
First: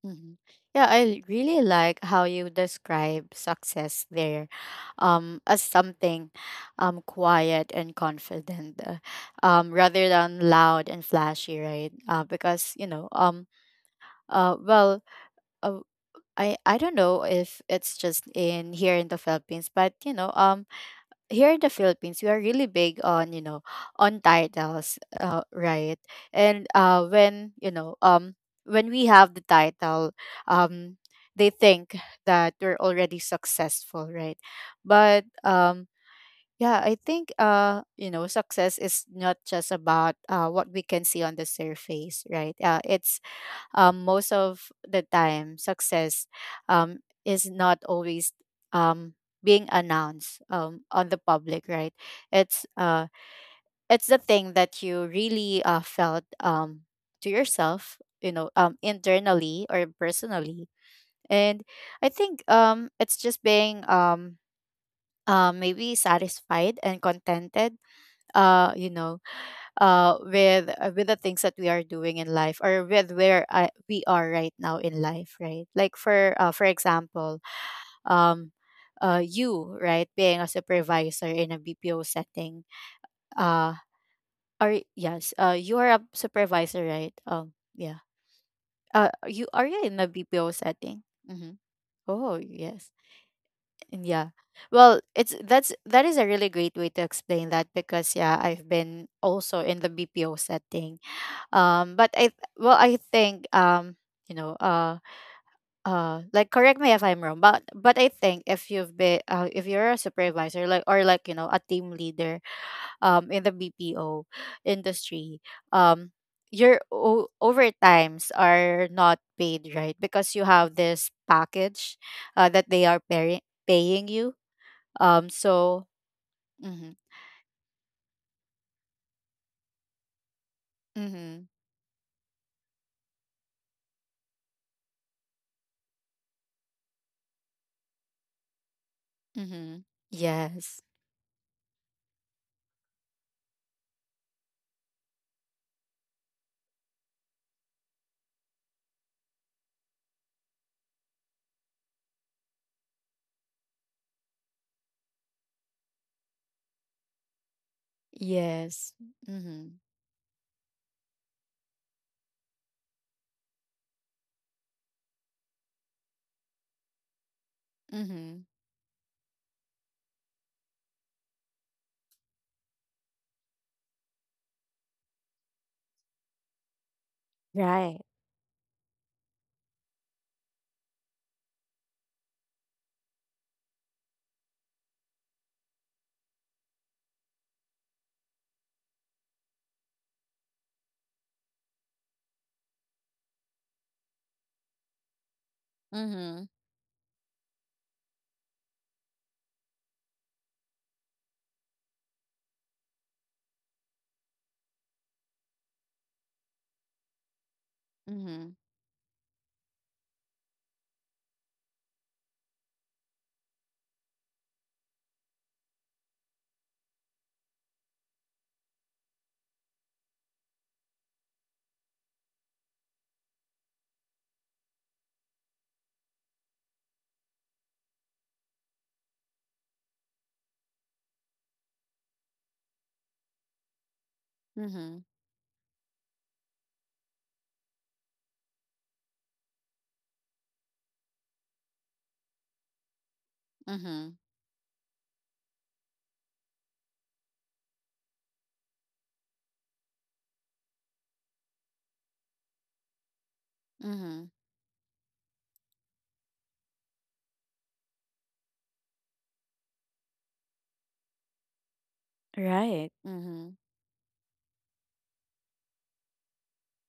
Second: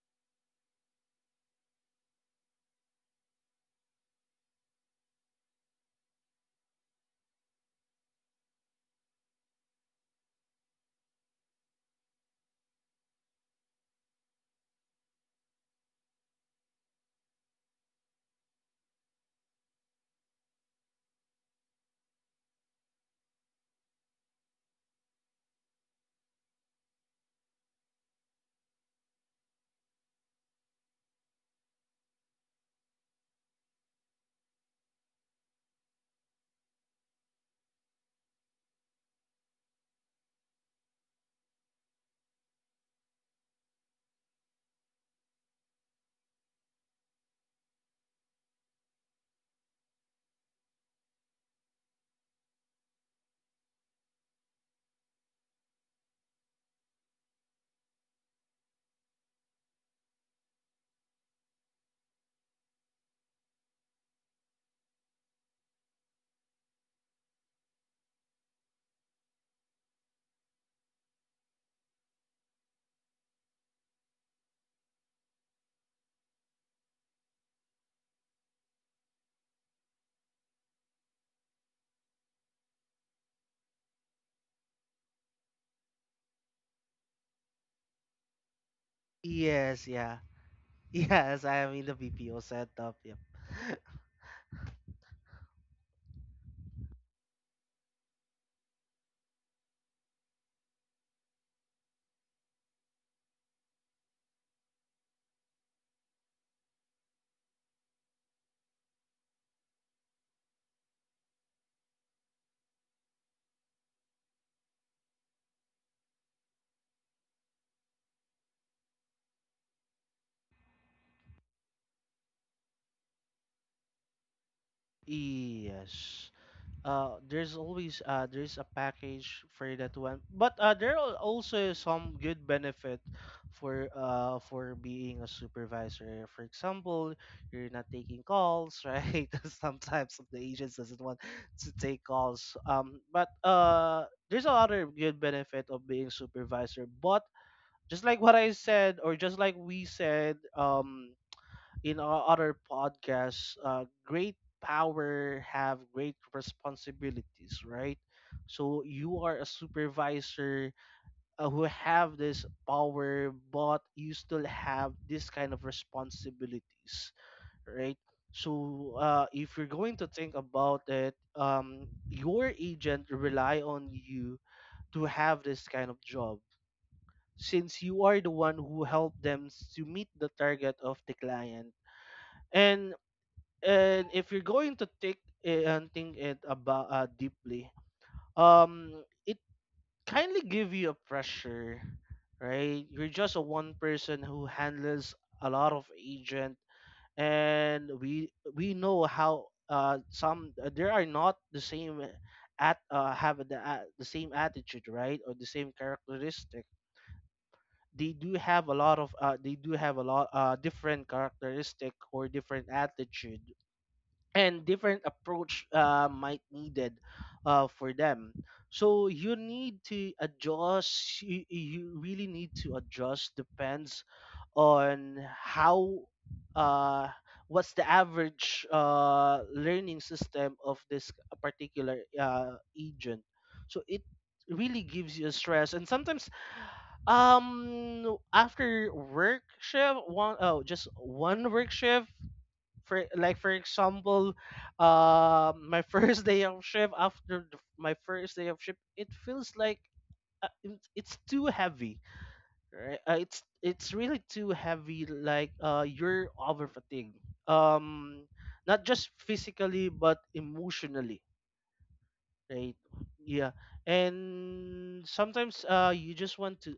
Speaker 1: Mhm. Yeah, I really like how you describe success there, as something quiet and confident, rather than loud and flashy, right? Because, you know, Uh, well, uh, I don't know if it's just in here in the Philippines, but you know, here in the Philippines, we are really big on, you know, on titles, right? And when, when we have the title, um, they think that we're already successful, right? But. Yeah, I think you know success is not just about what we can see on the surface, right? It's, most of the time success um, is not always um, being announced, on the public, right? it's uh, it's the thing that you really felt, to yourself, you know, internally or personally. And I think, it's just being, maybe satisfied and contented, you know, with, with the things that we are doing in life, or with where we are right now in life, right? Like for, for example, um you, right, being a supervisor in a BPO setting, uh are, yes, you are a supervisor, right? Yeah you are, you
Speaker 2: Yes,
Speaker 1: in a
Speaker 2: yeah.
Speaker 1: BPO setting.
Speaker 2: Yes,
Speaker 1: Mm-hmm.
Speaker 2: I am in the
Speaker 1: Oh
Speaker 2: BPO
Speaker 1: yes.
Speaker 2: setup. Yep.
Speaker 1: Yeah, well, it's that's that is a really great way to explain that, because yeah, I've been also in the BPO setting, but I think, um you know uh like correct me if I'm wrong, but I think if you've been, if you're a supervisor, like, or like, you know, a team leader, in the BPO industry, um your o- overtimes are not paid, right? Because you have this package that they are paying you. So.
Speaker 2: Yes,
Speaker 1: Mm-hmm.
Speaker 2: there's always there's a package for that one, but there are
Speaker 1: Mm-hmm.
Speaker 2: also some good benefit for being a supervisor. For example, you're not taking calls right?
Speaker 1: Hmm.
Speaker 2: Sometimes the
Speaker 1: Yes.
Speaker 2: agents doesn't want to take calls. But there's a other good benefit of being supervisor. But just like what I said, or just like we said, in our other podcasts, great power have great responsibilities, right? So
Speaker 1: Yes.
Speaker 2: you are a
Speaker 1: Mm-hmm.
Speaker 2: supervisor who have this power, but you still have this kind of responsibilities, right?
Speaker 1: Mm-hmm.
Speaker 2: So if you're going to think about it, your agent rely on you to have this kind of job, since
Speaker 1: Right.
Speaker 2: you are the one who helped them to meet the target of the client. And if you're going to take it and think it about deeply, um it kindly give you a pressure, right? You're just a one person who handles a lot of
Speaker 1: Mhm.
Speaker 2: agent, and we know how some there are not the same at have the same attitude, right? Or the same characteristic. They do
Speaker 1: Mhm.
Speaker 2: have a lot of they do have a lot different characteristic or different attitude and different approach might needed for them. So you need to adjust, you really need to adjust depends on how, uh, what's the average learning system of this particular agent. So it really
Speaker 1: Mhm.
Speaker 2: gives you a stress. And sometimes, after work shift, one oh just one work shift, for like for
Speaker 1: Mhm.
Speaker 2: example, my first day of shift, after my first day of shift it feels like, it's too heavy, right? It's
Speaker 1: Mhm.
Speaker 2: really too heavy, like you're over fatigued, um not just physically but emotionally. Right.
Speaker 1: Right. Mhm.
Speaker 2: Yeah. And sometimes you just want to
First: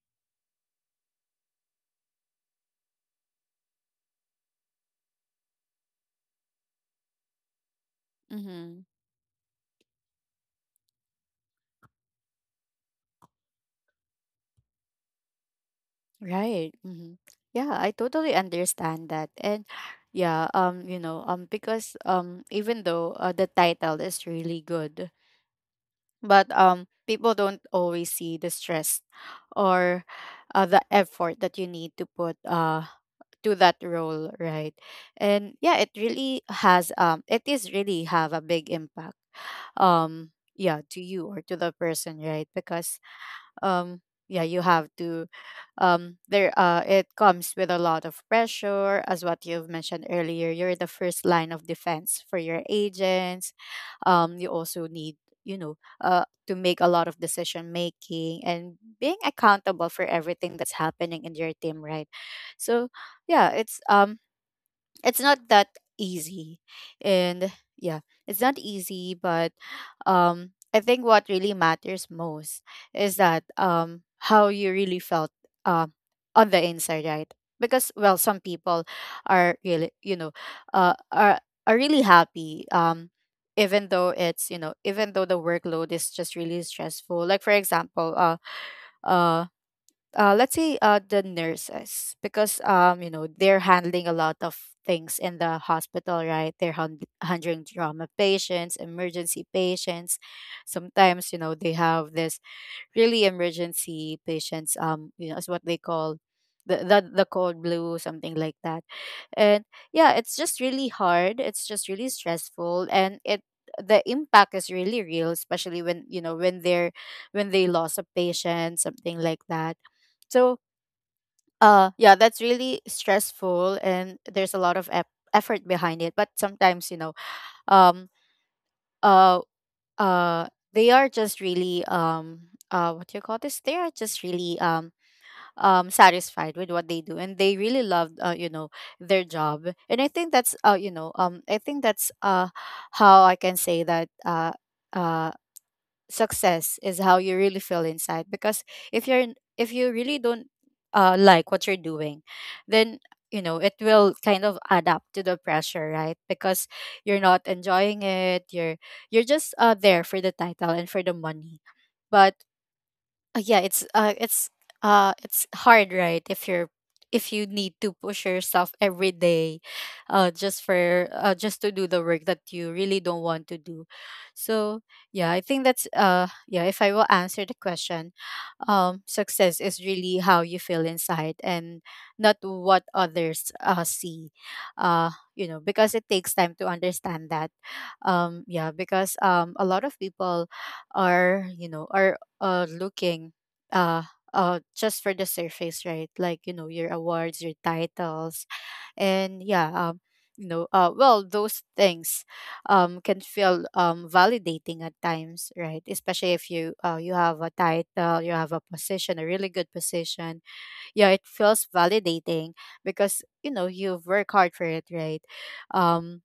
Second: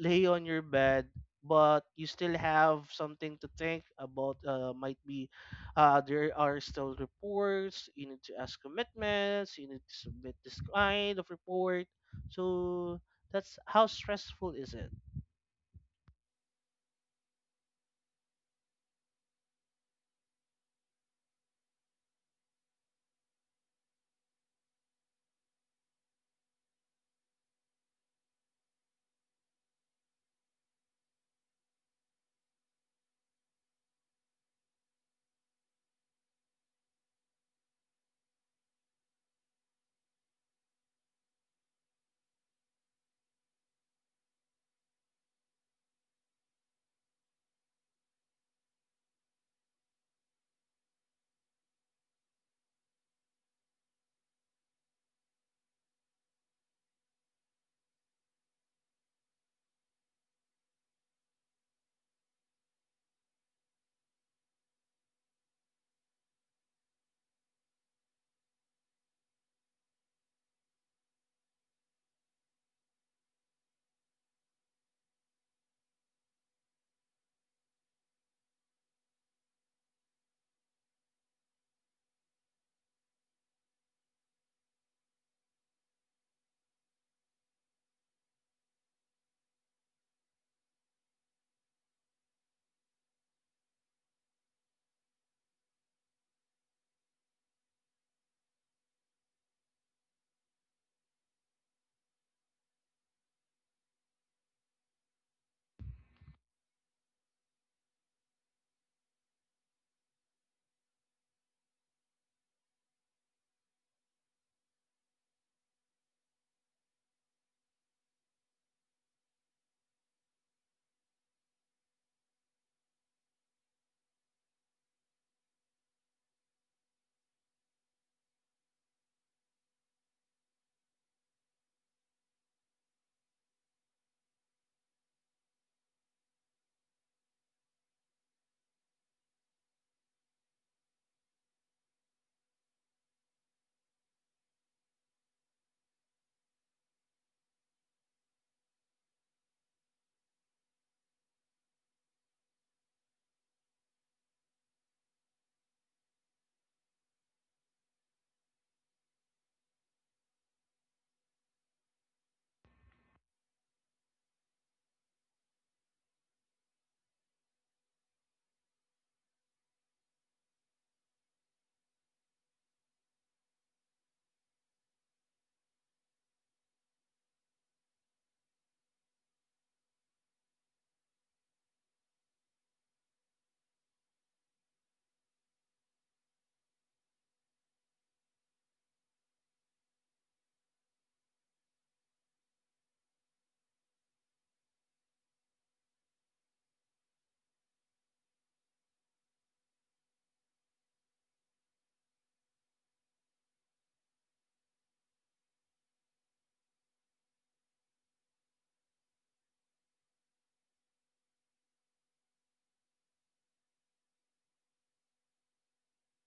Speaker 2: lay on your bed, but you still have something to think about. Might be there are still reports, you need to ask
Speaker 1: Mhm.
Speaker 2: commitments, you need to submit this kind of report. So that's how stressful is it.
Speaker 1: Right. Mhm. Yeah, I totally understand that. And yeah, because even though the title is really good, but people don't always see the stress or the effort that you need to put to that role, right? And yeah, it really has, it is really have a big impact, yeah, to you or to the person, right? Because um yeah, you have to, there it comes with a lot of pressure, as what you've mentioned earlier, you're the first line of defense for your agents. You also need, you know, to make a lot of decision making, and being accountable for everything that's happening in your team, right? So yeah, it's not that easy. And yeah, it's not easy, but I think what really matters most is that, how you really felt um on the inside, right? Because, well, some people are really, you know, uh are are really happy, even though it's, you know, even though the workload is just really stressful. Like for example, um let's say, the nurses, because you know they're handling a lot of things in the hospital, right? They're hand- handling trauma patients, emergency patients. Sometimes you know they have this really emergency patients, you know, is what they call the, the cold blue, something like that. And yeah, it's just really hard, it's just really stressful, and it, the impact is really real, especially when you know when they're, when they lost a patient, something like that. So yeah, that's really stressful, and there's a lot of ep- effort behind it. But sometimes, you know, um, uh, uh, they are just really, what do you call this? They are just really, satisfied with what they do, and they really love, you know, their job. And I think that's, I think that's how I can say that, uh success is how you really feel inside. Because if you're n- if you really don't like what you're doing, then, you know, it will kind of add up to the pressure, right? Because you're not enjoying it, you're just there for the title and for the money. But yeah, it's hard, right? If you're, if you need to push yourself every day, just for, just to do the work that you really don't want to do. So, yeah, I think that's yeah, if I will answer the question, success is really how you feel inside, and not what others, see. You know, because it takes time to understand that. Yeah, because a lot of people are, you know, are looking, uh, just for the surface, right? Like, you know, your awards, your titles, and yeah, you know, well those things can feel, validating at times, right? Especially if you you have a title, you have a position, a really good position. Yeah, it feels validating because you know you've worked hard for it, right? Um,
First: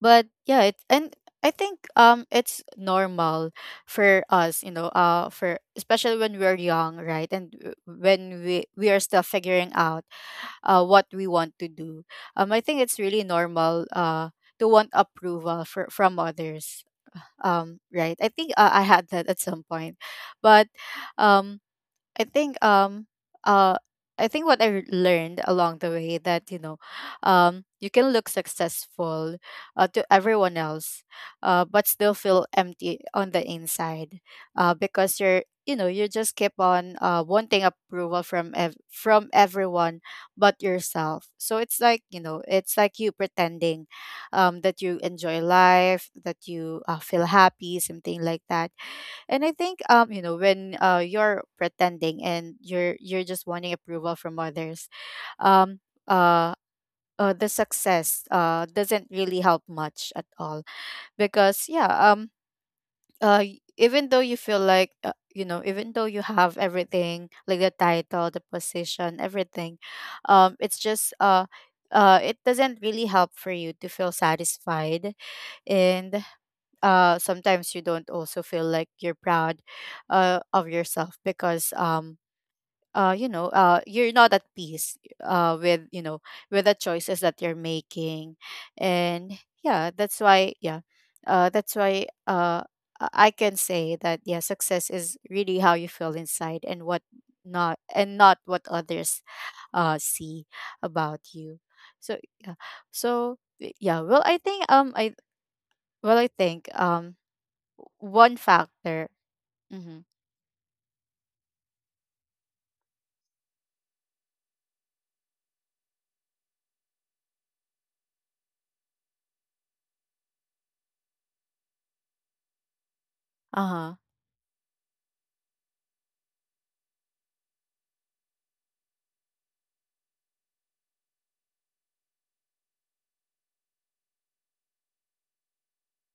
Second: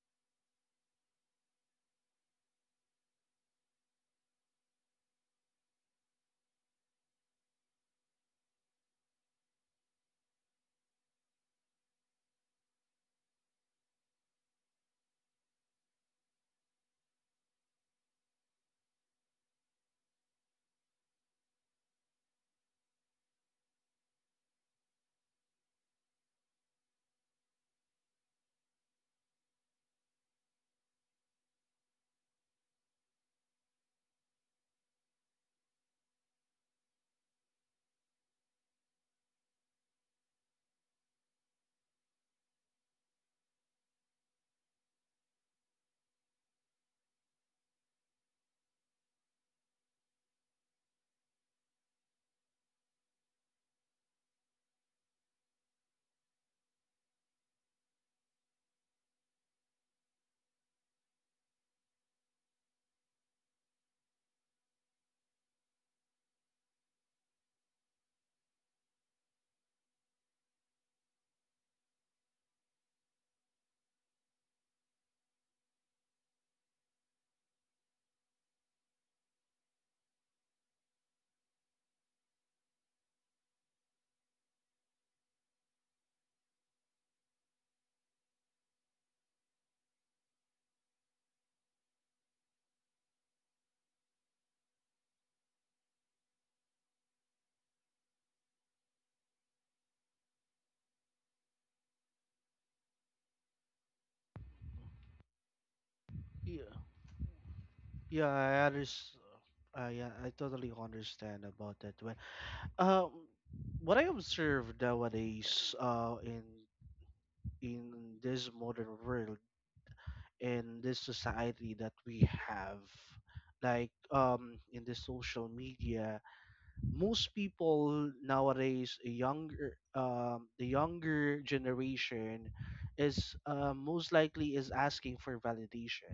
Speaker 1: but yeah, it, and I think it's normal for us, you know, for especially when we're young, right? And w- when we are still figuring out what we want to do. I think it's really normal, to want approval for, from others. Right. I think I had that at some point, but um, I think um uh I think what I learned along the way, that you know, you can look successful to everyone else, but still feel empty on the inside, because you're, you know, you just keep on wanting approval from from everyone but yourself. So it's like, you know, it's like you pretending, that you enjoy life, that you, feel happy, something like that. And I think, you know, when you're pretending and you're just wanting approval from others, um uh, the success doesn't really help much at all, because yeah, even though you feel like, you know, even though you have everything, like the title, the position, everything. It's just, it doesn't really help for you to feel satisfied. And sometimes you don't also feel like you're proud of yourself, because you know, you're not at peace, with, you know, with the choices that you're making. And yeah, that's why. Yeah, that's why I can say that, yeah, success is really how you feel inside and what — not, and not what others see about you. So yeah. So yeah, well, I think, I well, I think,
Speaker 2: Yeah. Yeah,
Speaker 1: one
Speaker 2: I
Speaker 1: factor.
Speaker 2: understand.
Speaker 1: Mm-hmm.
Speaker 2: Yeah, I totally understand about that one. um what I observe nowadays in this modern world, in this society that we have, like
Speaker 1: Uh-huh.
Speaker 2: in the social media, most people nowadays, a younger, the younger generation is most likely is asking for validation.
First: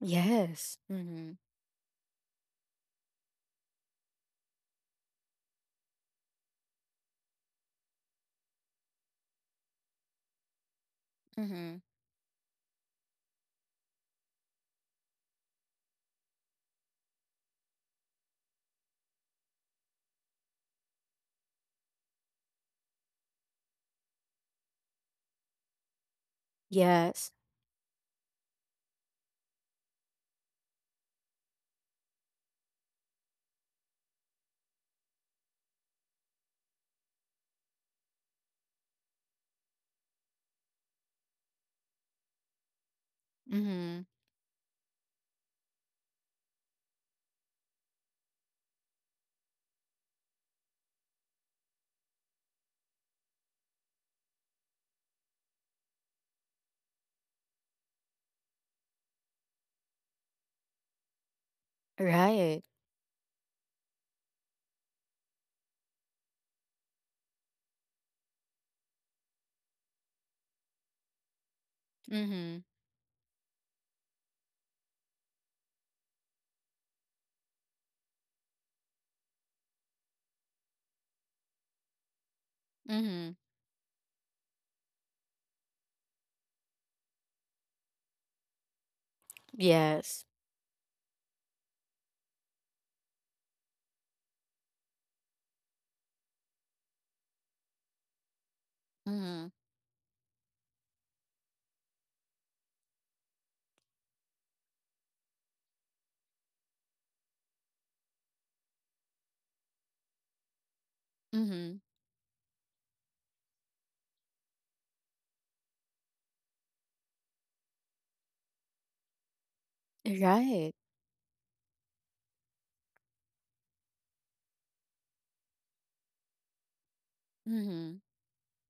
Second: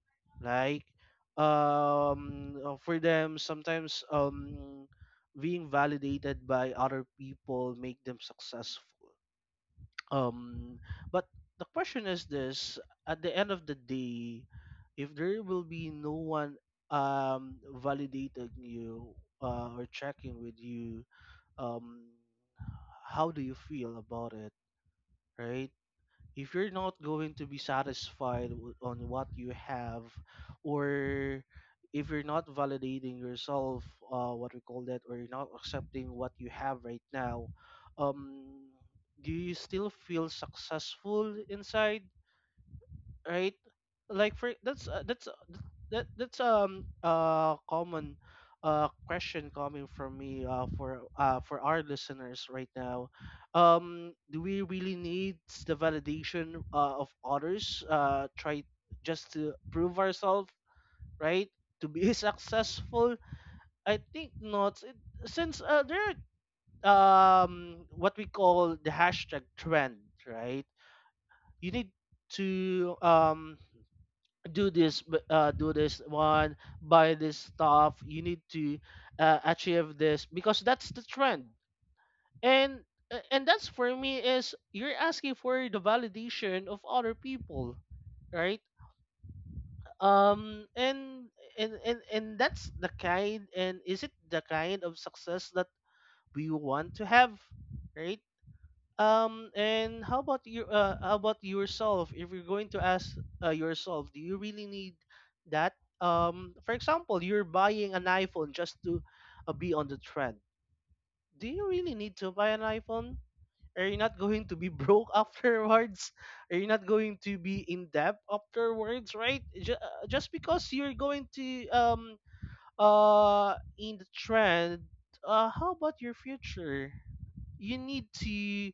Speaker 1: Yes.
Speaker 2: Like,
Speaker 1: Mm-hmm.
Speaker 2: for them sometimes, being validated by other people make them successful. Um, but the
Speaker 1: Mm-hmm.
Speaker 2: question is this: at the end of the day, if there will be no one validating you, or checking with you, um, how do you feel about it, right? If you're not
Speaker 1: Yes.
Speaker 2: going to be satisfied on what you have, or if you're not validating yourself, what we call that, or you're not accepting what you have right now, um do you still feel successful inside, right?
Speaker 1: Mm-hmm.
Speaker 2: Like for that's th- that that's common question coming from me for our listeners right now. Do we really need the validation of others? Try just to prove ourselves, right? To be
Speaker 1: Right.
Speaker 2: successful, I think not. It, since there are what we call the hashtag trend, right? You need
Speaker 1: Mm-hmm.
Speaker 2: to do this, do this one, buy this stuff, you need to achieve this because that's the trend. And
Speaker 1: Mm-hmm.
Speaker 2: that's for me is you're asking for the validation of other people, right?
Speaker 1: Yes.
Speaker 2: um and and that's the kind, and is it the kind of success that we want to have, right? Um,
Speaker 1: Mm-hmm.
Speaker 2: and how about your, how about yourself? If you're going to ask yourself, do you really need that? For example, you're buying an iPhone just to be on the trend. Do you
Speaker 1: Mm-hmm.
Speaker 2: really need to buy an iPhone? Are you not going to be broke afterwards? Are you not going to be in debt afterwards? Right? Just because
Speaker 1: Right.
Speaker 2: you're going to in the trend. How about your future? You
Speaker 1: Mm-hmm.
Speaker 2: need to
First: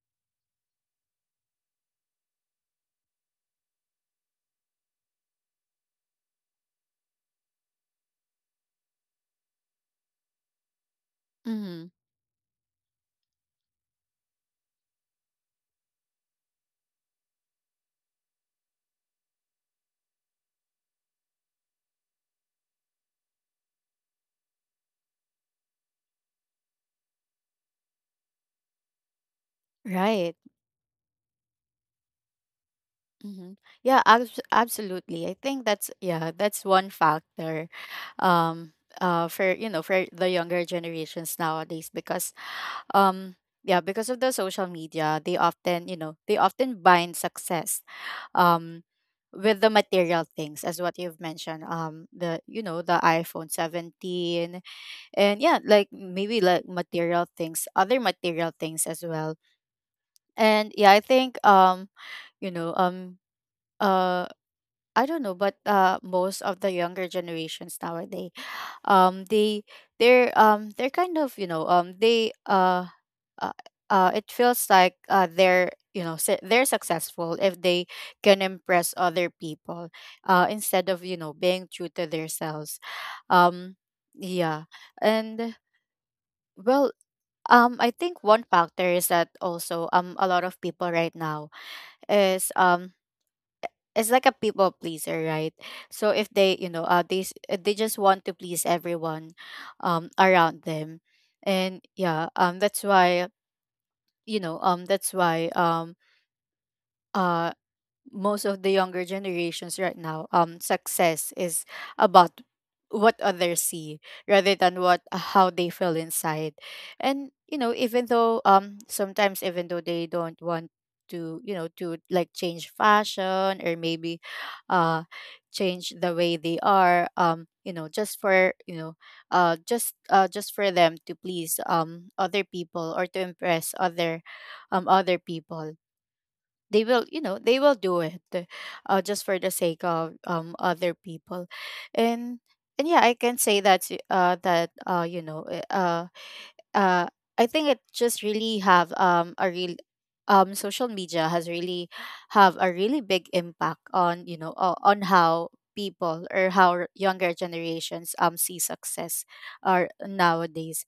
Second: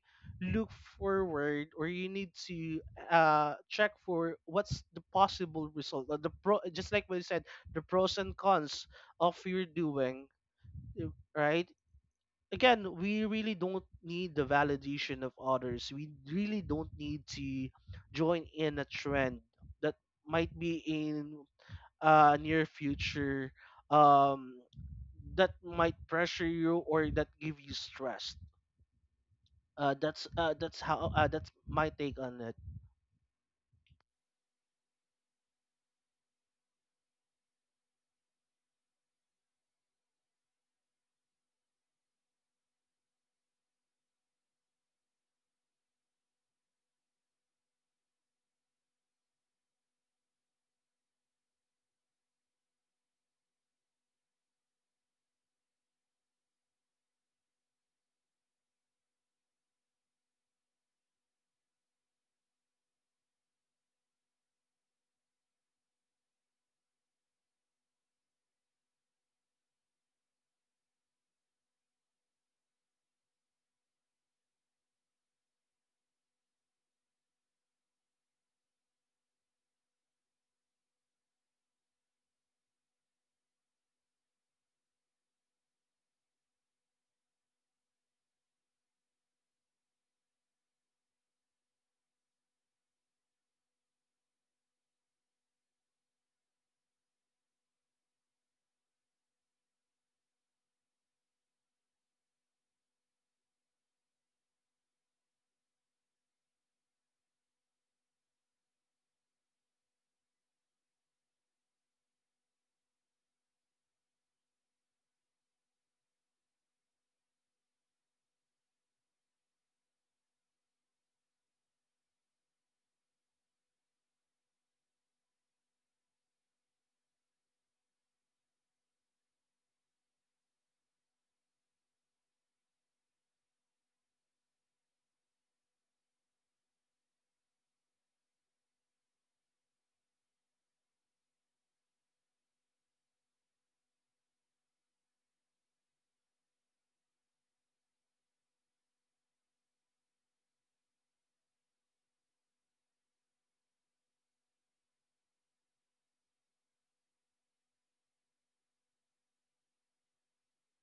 Speaker 2: look forward, or you need to check for what's the possible result, or the pro, just like we said, the pros and cons of your doing, right?
Speaker 1: Mm-hmm.
Speaker 2: Again, we really don't need the validation of others, we really don't need to join in a trend that might be in near future, um that might pressure you, or that give you stress.
Speaker 1: Right.
Speaker 2: That's how, that's my take on it.
Speaker 1: Mm-hmm. Yeah, absolutely. I think that's, yeah, that's one factor. Um for, you know, for the younger generations nowadays, because, um yeah, because of the social media, they often, you know, they often bind success um with the material things, as what you've mentioned, the, you know, the iphone 17, and yeah, like maybe like material things, other material things as well. And yeah, I think, you know, uh I don't know, but most of the younger generations nowadays, um they they're kind of, you know, they uh, it feels like, they're, you know, they're successful if they can impress other people, instead of, you know, being true to themselves. um yeah. And, well, I think one factor is that also, a lot of people right now is — it's like a people pleaser, right? So if they, you know, they just want to please everyone around them. And yeah, that's why, you know, that's why uh most of the younger generations right now, success is about what others see rather than what, how they feel inside. And you know, even though, sometimes even though they don't want to, you know, to like change fashion, or maybe uh change the way they are, you know, just for, you know, just for them to please, other people, or to impress other people, they will, you know, they will do it, just for the sake of other people. and and yeah, I can say that you know, uh I think it just really have, a real — social media has really have a really big impact on, you know, on how people, or how younger generations, see success are nowadays.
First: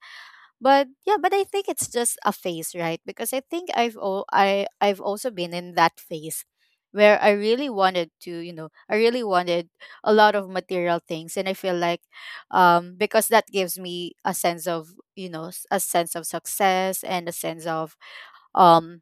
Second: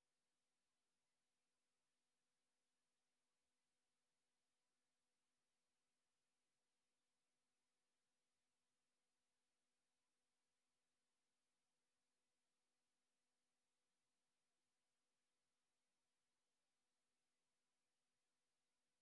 Speaker 1: But yeah, but I think it's just a phase, right? Because I think I've all I I've also been in that phase, where I really wanted to, you know, I really wanted a lot of material things, and I feel like, because that gives me a sense of, you know, a sense of success, and a sense of, um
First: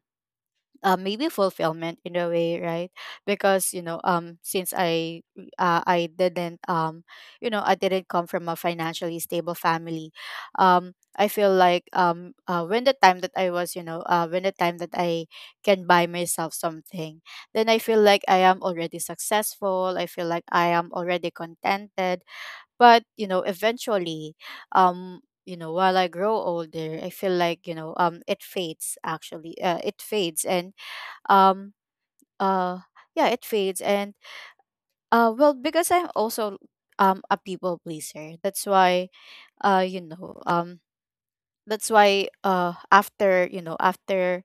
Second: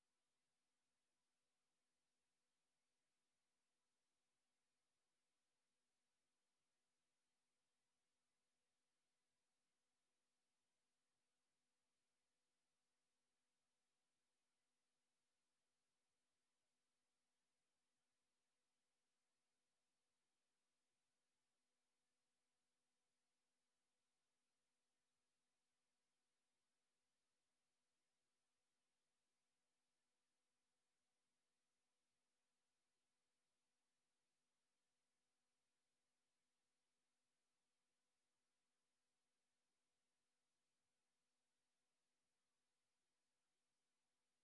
Speaker 1: maybe fulfillment in a way, right? Because you know, since I didn't, you know, I didn't come from a financially stable family. I feel like, when the time that I was, you know, when the time that I can buy myself something, then I feel like I am already successful, I feel like I am already contented. But you know, eventually, um you know, while I grow older, I feel like, you know, it fades, actually. It fades. And um uh yeah, it fades. And well, because I'm also a people pleaser, that's why, you know, that's why after, you know, after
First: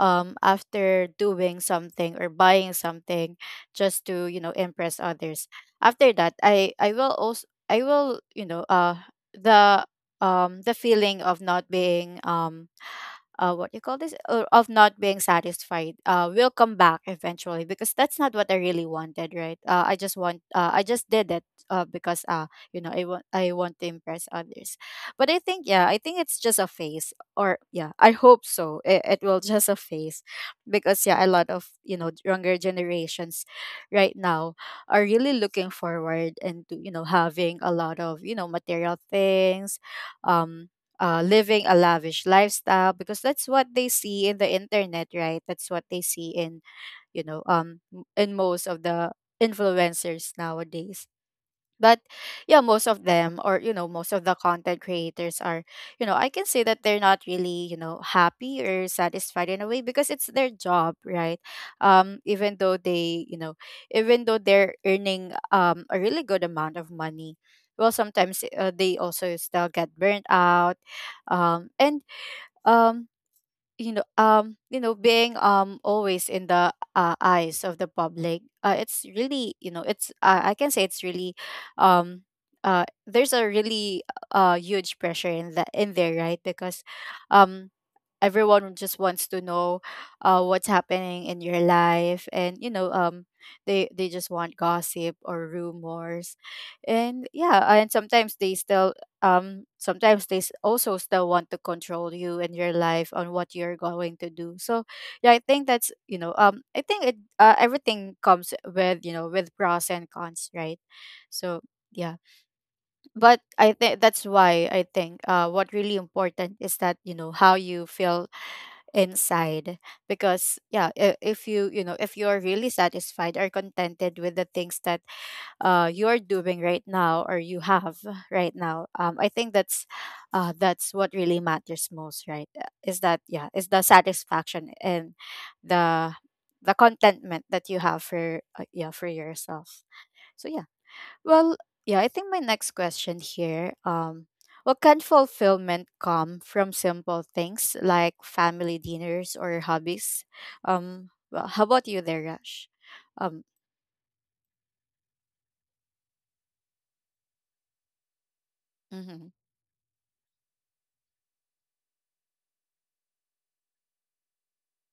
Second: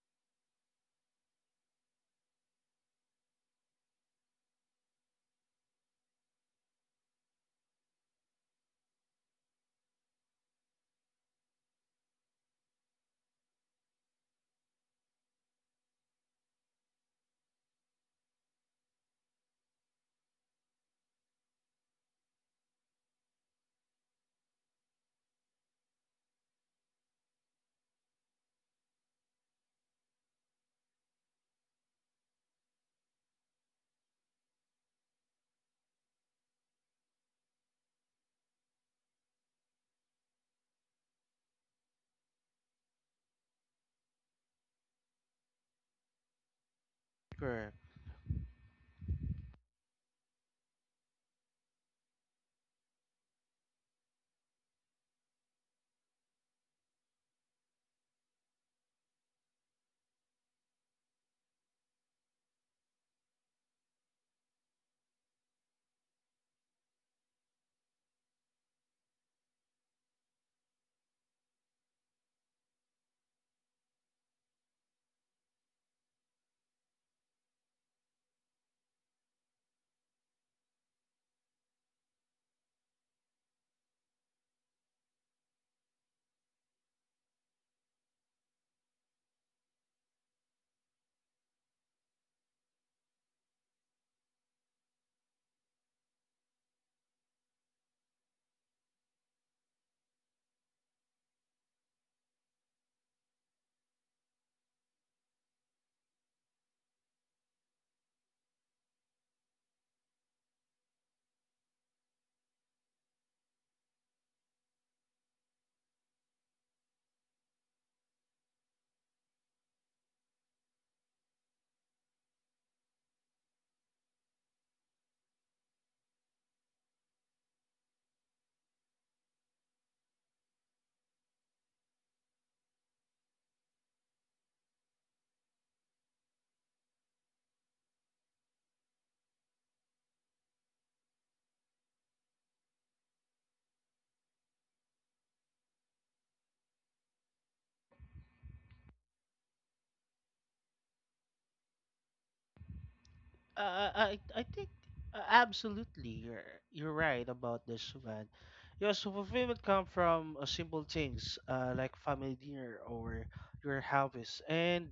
Speaker 1: um after doing something or buying something, just to, you know, impress others. After that, I will also, I will, you know, the the feeling of not being, what you call this, or of not being satisfied, will come back eventually, because that's not what I really wanted, right? I just want, I just did it, because you know, I want to impress others. But I think, yeah, I think it's just a phase, or yeah, I hope so. It will just a phase. Because yeah, a lot of, you know, younger generations right now are really looking forward into, you know, having a lot of, you know, material things, um living a lavish lifestyle, because that's what they see in the internet, right? That's what they see in, you know,
Speaker 2: Sure.
Speaker 1: in most of the influencers nowadays. But yeah, most of them, or you know, most of the content creators are — you know, I can say that they're not really, you know, happy or satisfied in a way, because it's their job, right? Even though they, you know, even though they're earning a really good amount of money, well sometimes, they also still get burnt out. And, um you know, you know, being always in the, eyes of the public, it's really, you know, it's, I can say it's really, um there's a really huge pressure in that, in there, right? Because um everyone just wants to know, what's happening in your life, and you know, they just want gossip or rumors. And yeah, and sometimes they still, sometimes also still want to control you and your life on what you're going to do, so. Yeah, I think that's, you know, I think it, everything comes with, you know, with pros and cons, right? So yeah. But I think that's why I think, what really important is that, you know, how you feel inside. Because yeah, if you, you know, if you are really satisfied or contented with the things that you are doing right now, or you have right now, I think that's, that's what really matters most, right? Is that, yeah, is the satisfaction and the the contentment that you have for, yeah, for yourself. So yeah. Well, yeah, I think my next question here, what can fulfillment come from simple things like family dinners or hobbies? Well, how about you there, Rush? Um,
Speaker 2: Uh, I I I think absolutely you're right about this, man. Yeah, so
Speaker 1: mm-hmm,
Speaker 2: fulfillment come from simple things like family dinner or your harvest. And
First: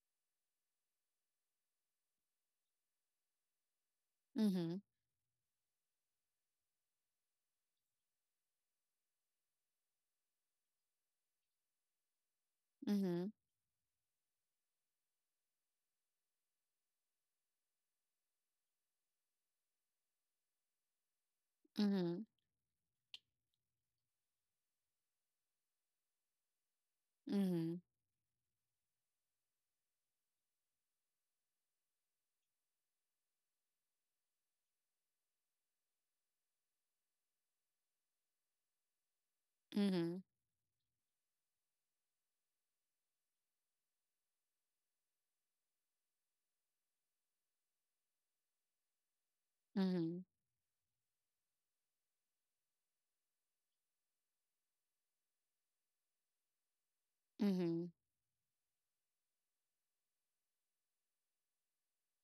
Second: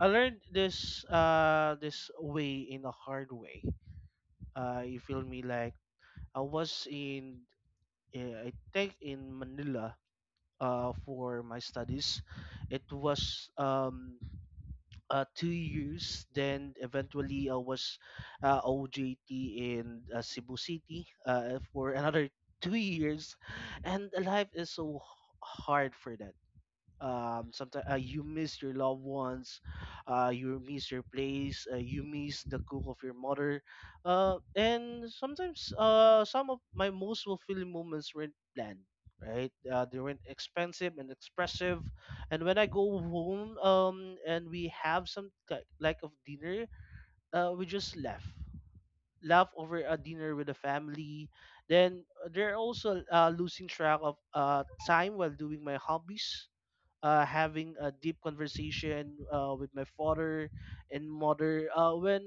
Speaker 2: I learned this this way in a hard way.
Speaker 1: mm-hmm,
Speaker 2: You feel me? Like I was in, I think in Manila for my studies. It
Speaker 1: mm-hmm,
Speaker 2: was 2 years. Then eventually I was OJT in Cebu City for another two years, and life is so hard for that.
Speaker 1: mm-hmm,
Speaker 2: Sometimes you miss your loved ones, you miss your place, you miss the cook of your mother. And sometimes some of my most fulfilling moments weren't planned, right? They
Speaker 1: mm-hmm,
Speaker 2: weren't expensive and expressive. And when I go home, and we have some like of dinner, we just laugh over a
Speaker 1: mm-hmm,
Speaker 2: dinner with the family. Then they're also losing track of time while doing my hobbies, having
Speaker 1: mm-hmm,
Speaker 2: a deep conversation with my father and mother. When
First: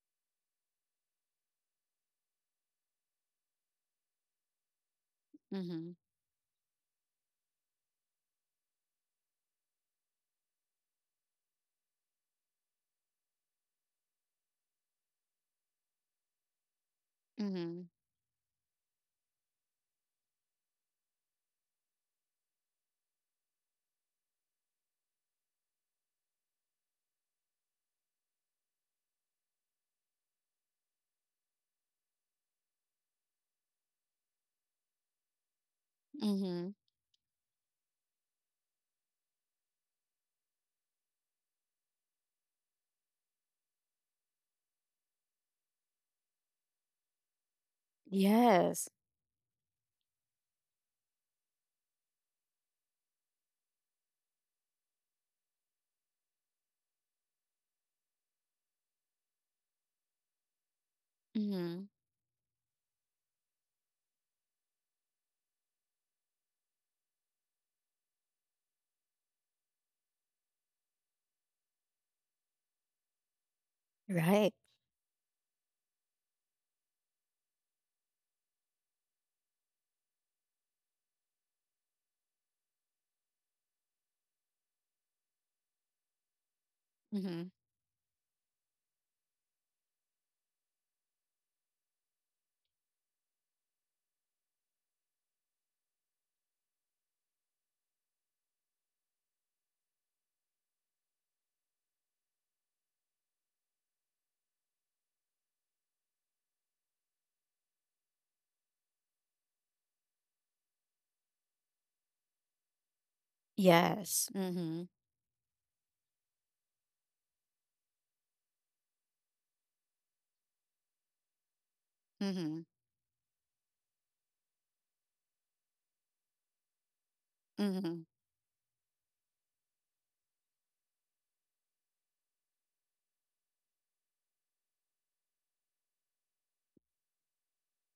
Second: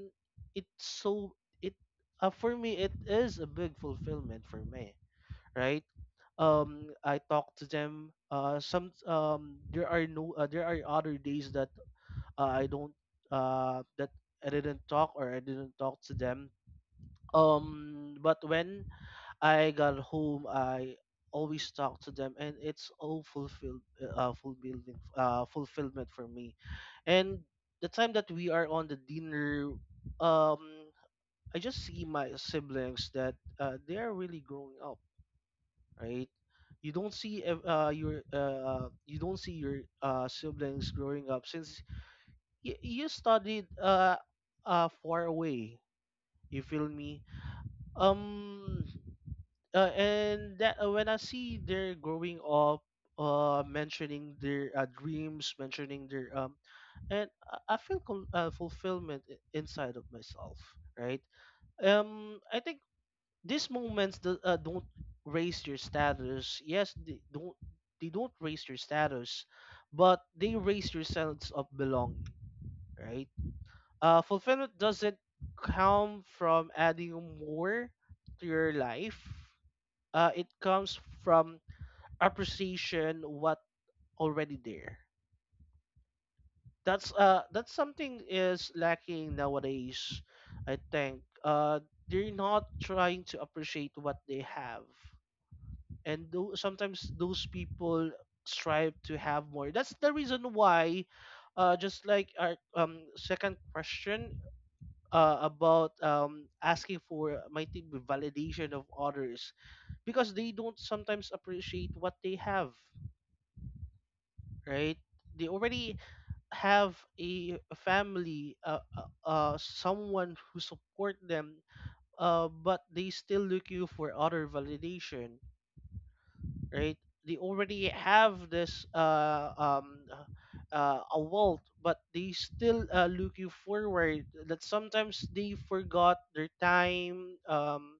Speaker 2: it's so, it, for me it is a big fulfillment for me,
Speaker 1: mm-hmm,
Speaker 2: right?
Speaker 1: mm-hmm,
Speaker 2: Um, I talk to them some there are no, there are other days that I don't that I didn't talk, or I didn't talk to them.
Speaker 1: mm-hmm,
Speaker 2: But when I got home, I always talk to them, and it's all fulfilled, fulfilling, fulfillment for me. And the time that we are on the dinner, um, I just see my siblings that they are really growing up, right?
Speaker 1: mm-hmm.
Speaker 2: You don't see, your you don't see your siblings growing up since you studied far away. You feel me? Um,
Speaker 1: Yes.
Speaker 2: and that when I see they're growing up, mentioning their dreams, mentioning their and I feel fulfillment inside of myself, right?
Speaker 1: Mm-hmm.
Speaker 2: I think these moments that don't raise your status. Yes, they don't. They don't raise your status, but they raise your sense of belonging, right?
Speaker 1: Right.
Speaker 2: Fulfillment doesn't come from adding more to your life, it comes from appreciation what already there.
Speaker 1: Mm-hmm.
Speaker 2: That's something is lacking nowadays. I think they're not trying to appreciate what they have, and sometimes those people strive to have more. That's the reason why. Just like our second question, about, asking for, might it be validation of others, because they don't sometimes appreciate what they have,
Speaker 1: Yes. Mm-hmm.
Speaker 2: right? They already have a family, someone who support them,
Speaker 1: Mm-hmm.
Speaker 2: but they still look you for other validation, right? They already
Speaker 1: Mm-hmm.
Speaker 2: have this a wealth, but they still look you forward. That sometimes they forgot their time, um,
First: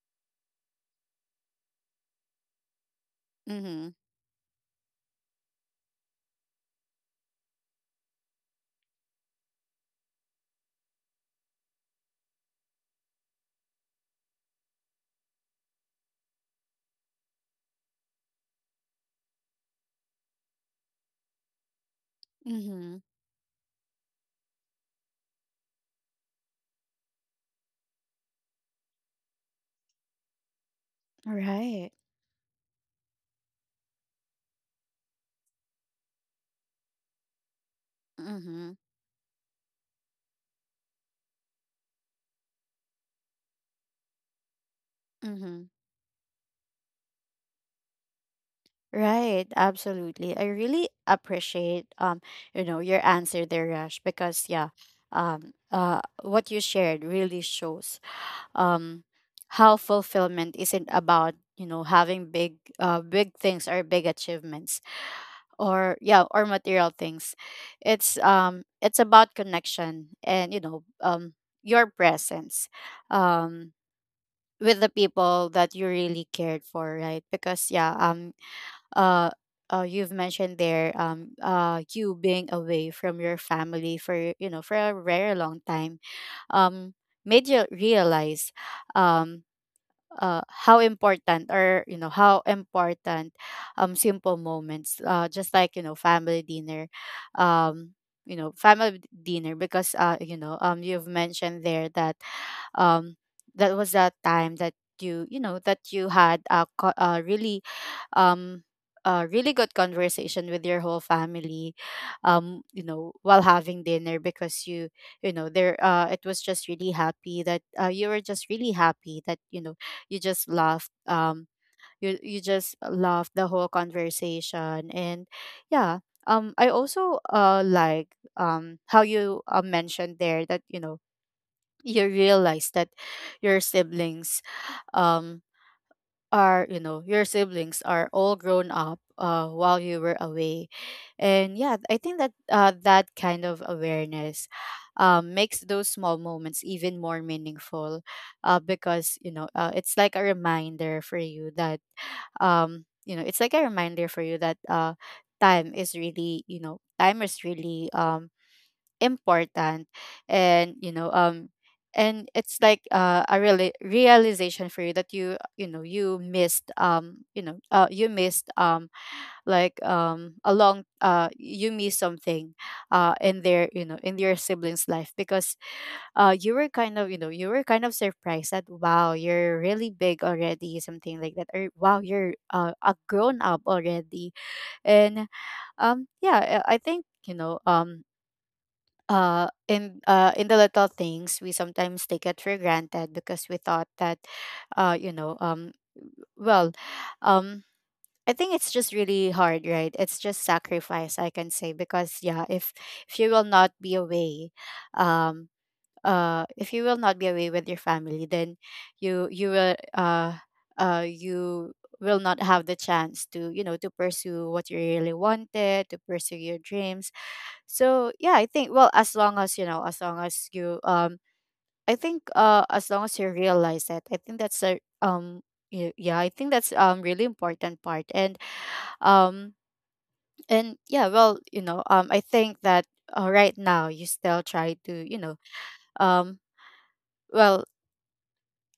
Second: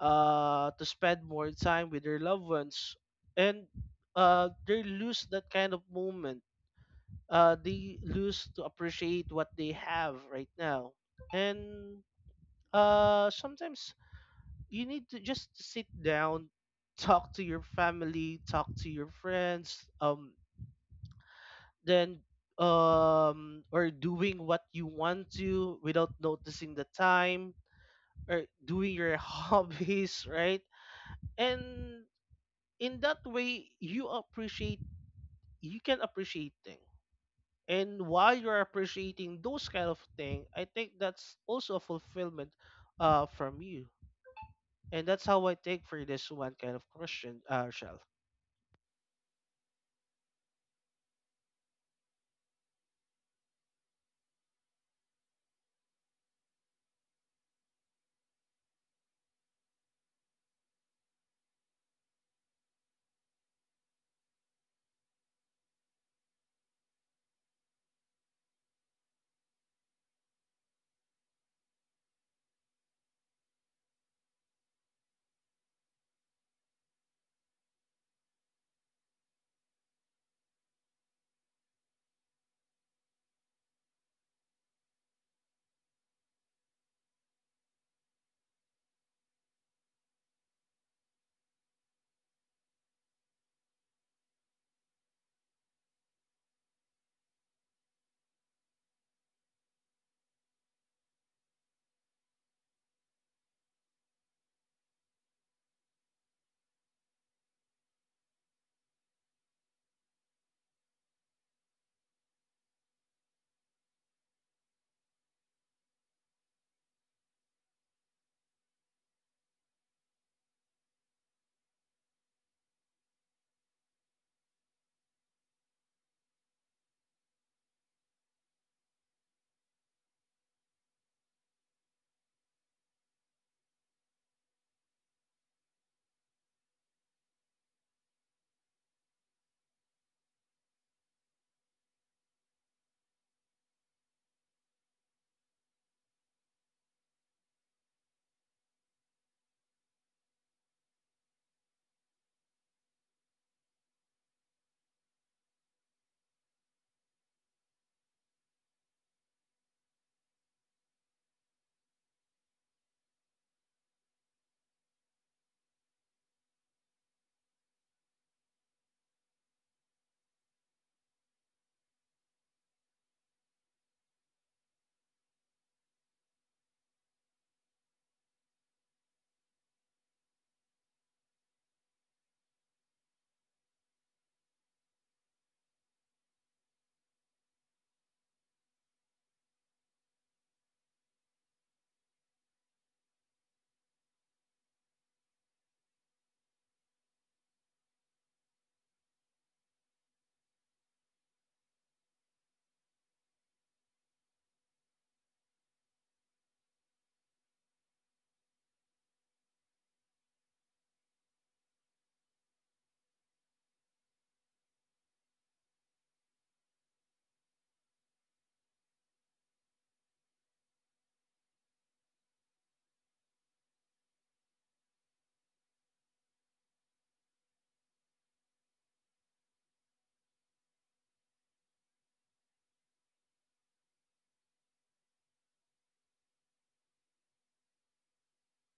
Speaker 2: uh, to spend more time with their loved ones, and
Speaker 1: Mm-hmm.
Speaker 2: they lose that kind of moment. They lose to appreciate what they have right now. And sometimes you need to just sit down, talk to your family, talk to your friends, then
Speaker 1: Mm-hmm.
Speaker 2: or doing what you want to without noticing the time, or doing your hobbies, right?
Speaker 1: Right.
Speaker 2: And in that way, you appreciate, you can appreciate things. And while you're
Speaker 1: Mm-hmm.
Speaker 2: appreciating those kind of thing, I think that's also a fulfillment from you. And that's how I
Speaker 1: Mm-hmm.
Speaker 2: take for this one kind of question, uh, Shell.
Speaker 1: Right, absolutely. I really appreciate, you know, your answer there, Rash, because yeah, what you shared really shows, um how fulfillment isn't about, you know, having big, big things, or big achievements, or yeah, or material things. It's about connection and, you know, your presence, um with the people that you really cared for, right? Because yeah, uh, you've mentioned there, you being away from your family for, you know, for a very long time, um made you realize, um how important, or you know, how important simple moments, just like, you know, family dinner. um you know, family dinner, because you know, you've mentioned there that, um that was that time that you know, that you had a really, um a really good conversation with your whole family, you know, while having dinner, because you know there, it was just really happy that, you were just really happy that, you know, you just laughed. You just laughed the whole conversation, and yeah. I also like, how you mentioned there, that you know, you realize that your siblings, um are — you know, your siblings are all grown up, while you were away. And yeah, I think that, that kind of awareness, makes those small moments even more meaningful, because you know, it's like a reminder for you that, you know, it's like a reminder for you that, time is really, you know, time is really, important. And you know, and it's like, a real realization for you, that you know, you missed, you know, you missed, a long — you missed something, in their, you know, in your siblings life, because you were kind of, you know, you were kind of surprised that, wow, you're really big already, something like that, or wow, you're, a grown up already. And yeah, I think, you know, in the little things we sometimes take it for granted, because we thought that, you know, well, um I think it's just really hard, right? It's just sacrifice, I can say, because yeah, if you will not be away, um, if you will not be away with your family, then you you will uh you will not have the chance to pursue what you really wanted, to pursue your dreams. So yeah, I think, well, as long as you I think, as long as you realize that, I think that's a y- yeah, I think that's really important part. And, um, and yeah, well, I think that, right now you still try to, um, well,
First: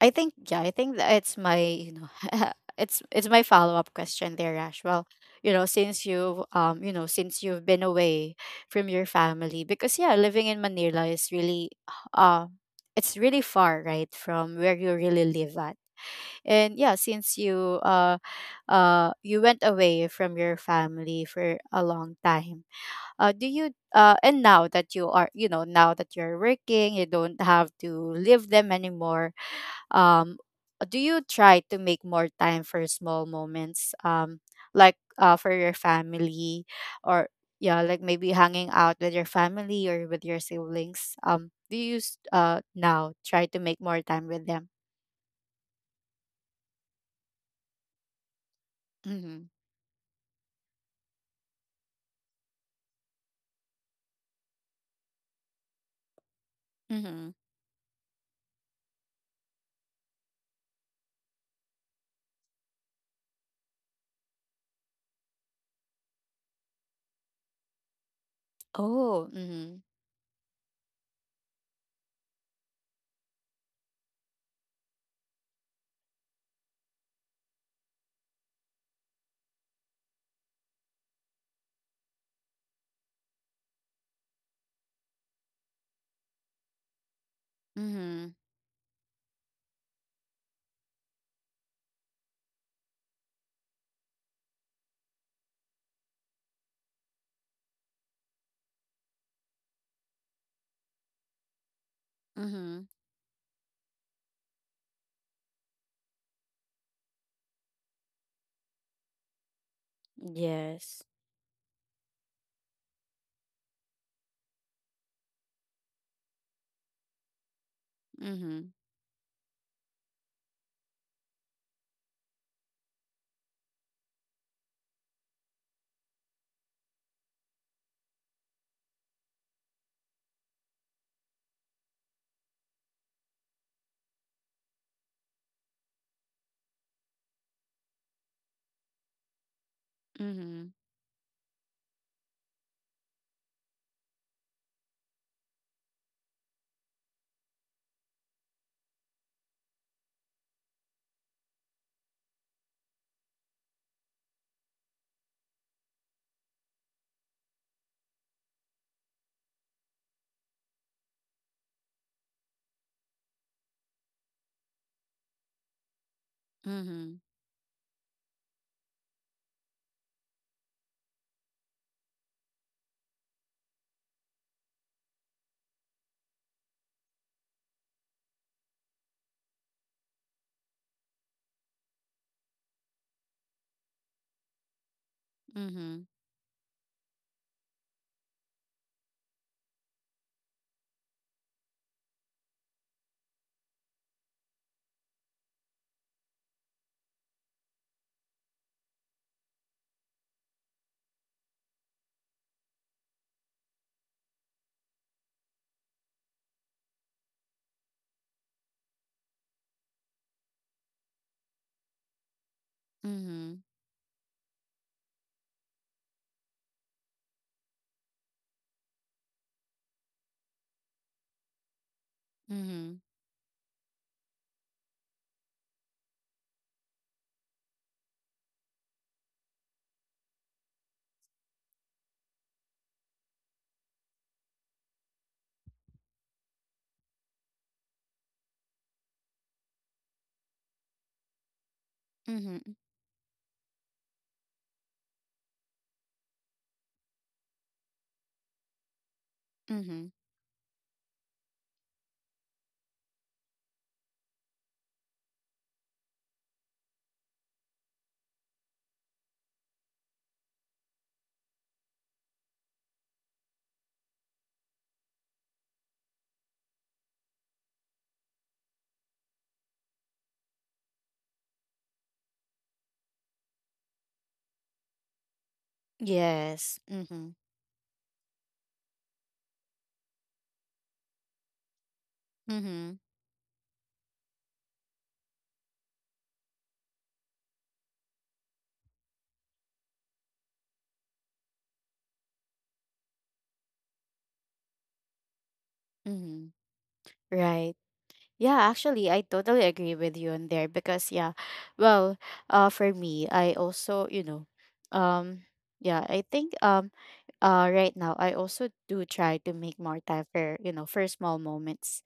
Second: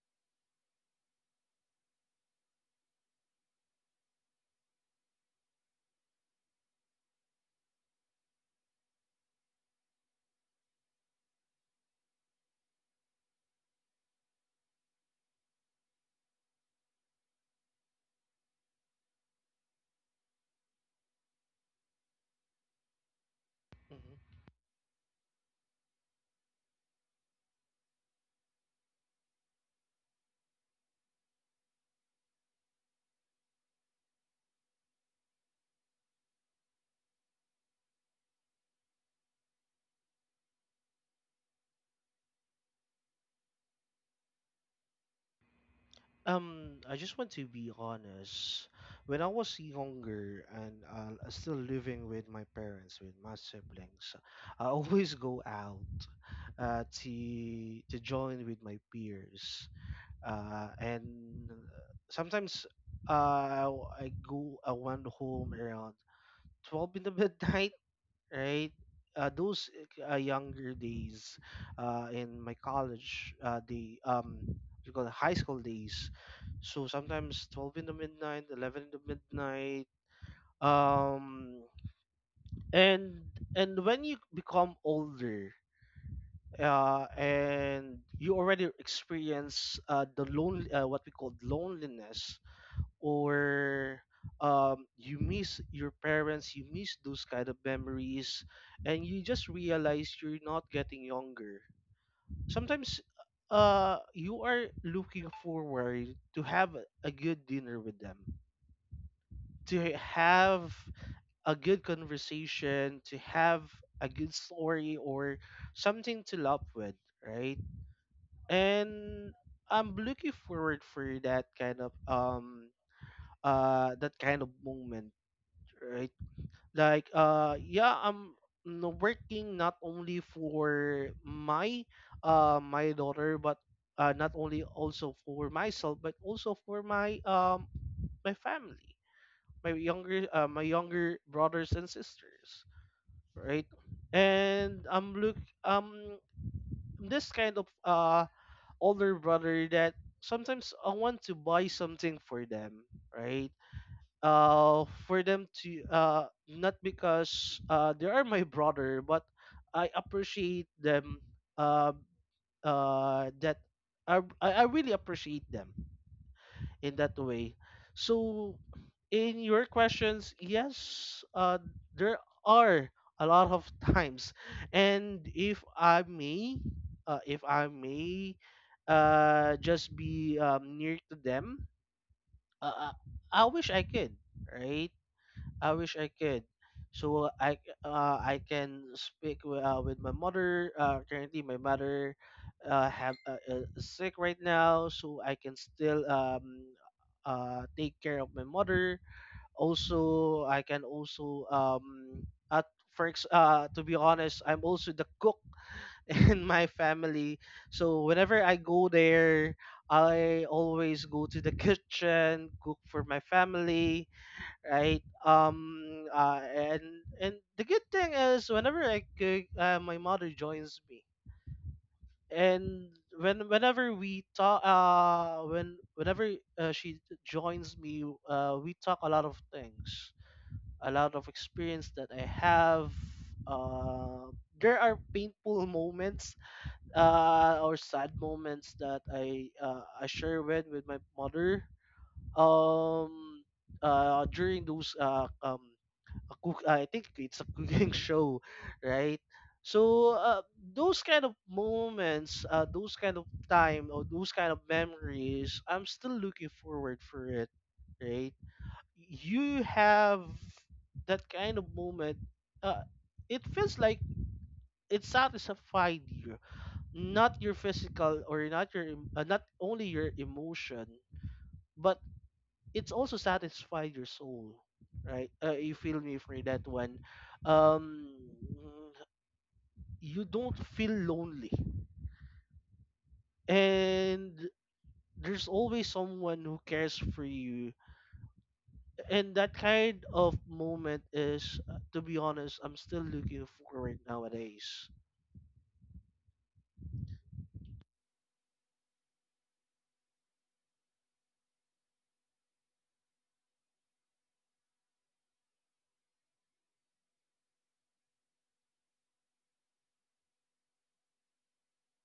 Speaker 1: I think that it's my it's my follow up question there, Ash. Well, since you you know since you've been away from your family, because yeah, living in Manila is really, uh it's really far, right, from where you really live at. And yeah, since you went away from your family for a long time, do you
Speaker 2: Mhm.
Speaker 1: and now that you are you know now that you're working, you don't have to leave them anymore, um do you try to make more time for small moments, like, for your family, or yeah, like, maybe hanging out with your family or with your siblings, do you, now try to make more time with them?
Speaker 2: I just want to be honest. When I
Speaker 1: Mm-hmm.
Speaker 2: was younger and still living with my parents, with my siblings, I always go out uh
Speaker 1: Mm-hmm.
Speaker 2: to to join with my peers, and sometimes, uh, I went home around 12 in the midnight, right?
Speaker 1: Oh,
Speaker 2: Those
Speaker 1: mm-hmm.
Speaker 2: younger days in my college, the what you call it, high school days. So sometimes 12 in the midnight, 11 in the midnight. Um, and and when you become older, and
Speaker 1: Mm-hmm.
Speaker 2: you already experience, the lone what we call loneliness, or you miss your parents, you miss those kind of memories, and you just realize you're not getting younger.
Speaker 1: Mm-hmm.
Speaker 2: Sometimes you are looking forward to have a good dinner with them, to have
Speaker 1: Yes,
Speaker 2: a good conversation, to have a good story or something to laugh with, right?
Speaker 1: mm-hmm.
Speaker 2: And I'm looking forward for that kind of moment, right? Like, uh, yeah, I'm working not only for my my daughter, but not only also for myself, but also for my my family, my
Speaker 1: Mm-hmm.
Speaker 2: younger brothers and sisters, right? And I'm look, um this kind of older brother that sometimes I want to buy something for them, right? Uh, for them to, uh, not because, uh, they are my brother, but I appreciate them, uh that I really appreciate them in that way. So, in your questions, yes, uh, there are a lot of times. And if I may, if I may just be, near to them, uh, i I wish I could, right?
Speaker 1: Mm-hmm.
Speaker 2: I wish
Speaker 1: Mm-hmm.
Speaker 2: I could. So I can speak with my mother. Currently, my mother have is sick right now, so I can still take care of my mother. Also, I can also, um, to be honest, I'm also the cook in my family. So whenever I go there, I always go to the kitchen, cook for my
Speaker 1: Mm-hmm.
Speaker 2: family, right? And the good thing is whenever I cook, my mother joins me, and
Speaker 1: Mm-hmm.
Speaker 2: whenever we talk, when whenever she joins me, we talk a lot of things, a lot of experience that I have. Uh, there are painful moments, or sad moments that I share with my mother.
Speaker 1: Mm-hmm.
Speaker 2: Um, During those a cook, I think it's a cooking show, right?
Speaker 1: Mm-hmm.
Speaker 2: So those kind of moments, those kind of time or those kind of memories, I'm still looking forward for it, right? You have that kind of moment. Uh, it feels like it satisfied you, not your physical or not only your emotion, but it's also satisfied your soul, right? Uh, you feel me for that
Speaker 1: Yes,
Speaker 2: one.
Speaker 1: mm-hmm.
Speaker 2: um you don't feel lonely,
Speaker 1: Mm-hmm.
Speaker 2: and there's always someone who cares for you, and that kind of moment is, to be honest, I'm still looking for it nowadays.
Speaker 1: Mm-hmm. Right. Yeah, actually, I totally agree with you on there, because yeah, well, for me, I also, um, yeah, I think right now I also do try to make more time for for small moments.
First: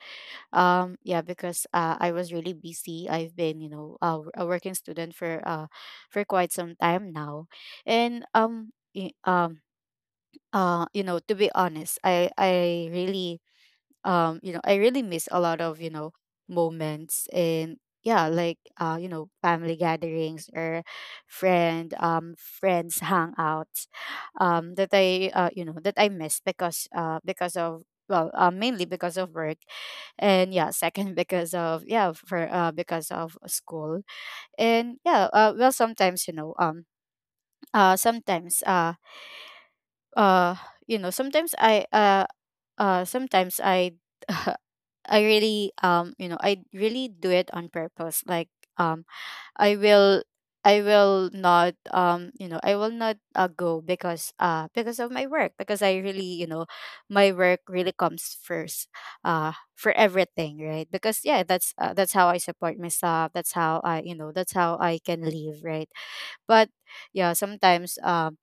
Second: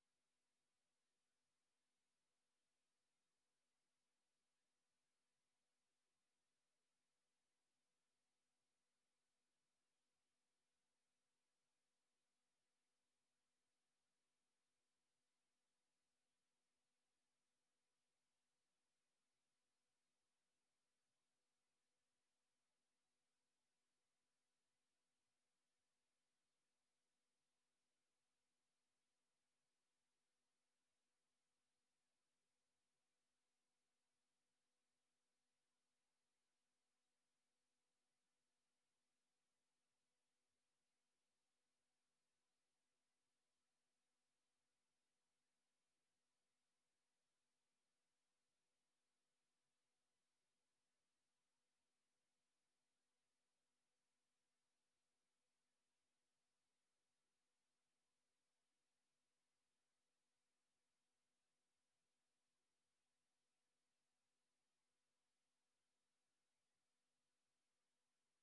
Speaker 1: Yeah, because, I was really busy. I've been, a working student for quite some time now, and, to be honest, I really, miss a lot of, moments, and yeah, like, family gatherings, or friends hangouts, that I you know that I miss because, because of, well, mainly because of work, and yeah, second because of, yeah, for because of school. And yeah, well, sometimes, sometimes, uh sometimes I sometimes I I really do it on purpose. Like, um I will I will not, go, because, because of my work, because I really, my work really comes first, for everything, right? Because yeah, that's how I support myself, that's how I, that's how I can live, right? But yeah, sometimes, um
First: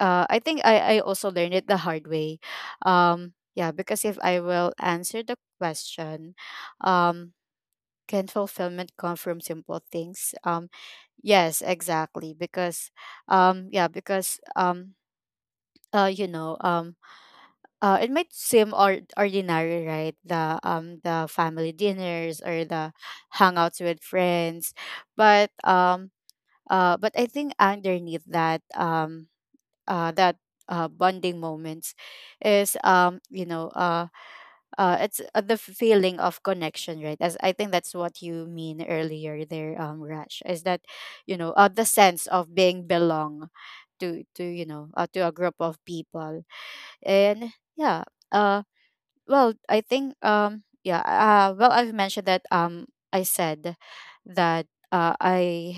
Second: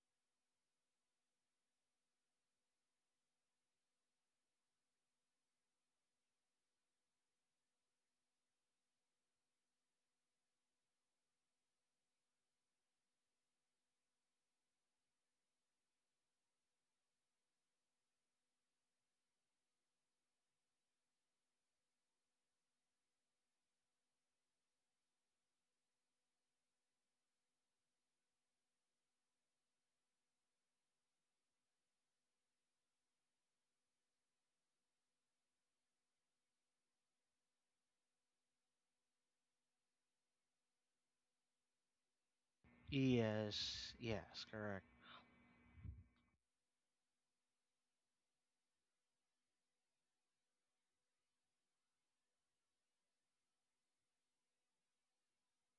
Speaker 1: uh, I think I also learned it the hard way. Yeah, because if I will answer the question, um, can fulfillment come from simple things? Yes, exactly. Because, yeah, because, uh, you know, um, it might seem, ordinary, right? The, family dinners, or the hangouts with friends, but, but I think underneath that, uh, that bonding moments is, it's, the feeling of connection, right? As I think that's what you mean earlier there, Rash, is that, the sense of being belong,
Speaker 2: Yes,
Speaker 1: to
Speaker 2: yes,
Speaker 1: you
Speaker 2: correct.
Speaker 1: know to a group of people. And yeah, uh well, I think, yeah, well, I've mentioned that, I said that, uh i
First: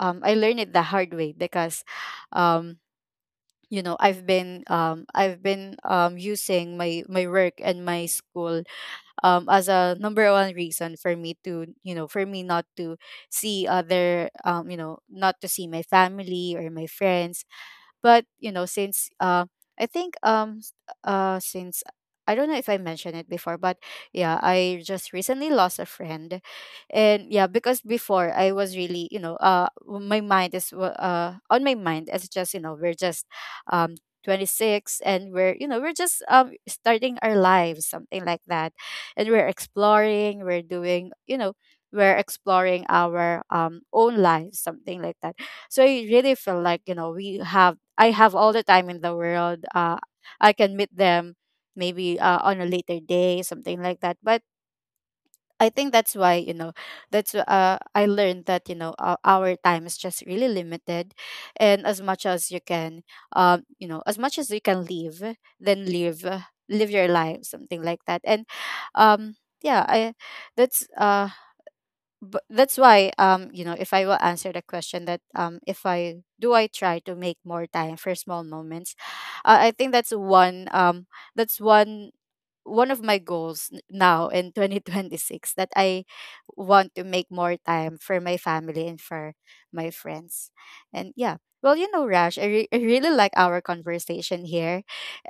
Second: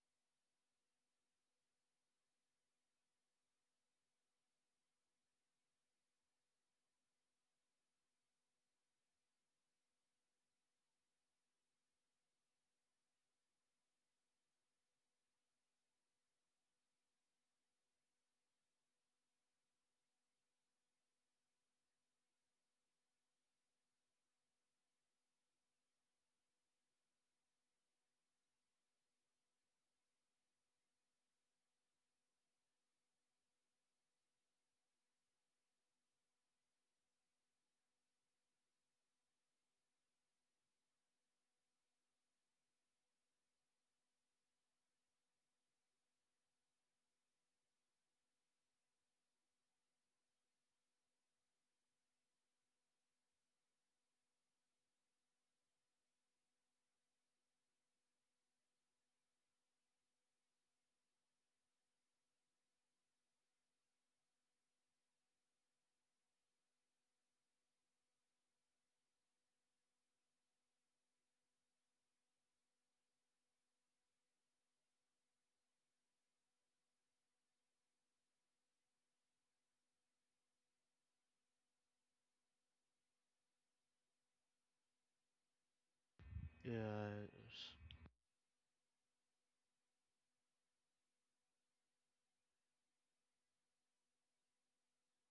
Speaker 1: I learned it the hard way because, um I've been, using my work and my school, as a number one reason for me to, for me not to see other, not to see my family or my friends. But, you know, I think um s- since I don't know if I mentioned it before, but yeah, I just recently lost a friend, and yeah, because before I was really, my mind is, on my mind, it's just, we're just um 26, and we're you know we're just starting our lives, something like that, and we're exploring, we're doing, we're exploring our, own lives, something like that. So I really feel like, we have I have all the time in the world. I can meet them maybe, on a later day, something like that. But I think that's why, that's I learned that, our time is just really limited, and as much as you can, as much as you can live, then live, live your life, something like that. And, um, yeah, I that's but that's why, if I will answer the question that, if I do, I try to make more time for small moments, I think that's one, that's one one of my goals, now in 2026, that I want to make more
Speaker 2: Yes.
Speaker 1: time for my family and for my friends. And yeah, well, you know, Rash, I really like our conversation here,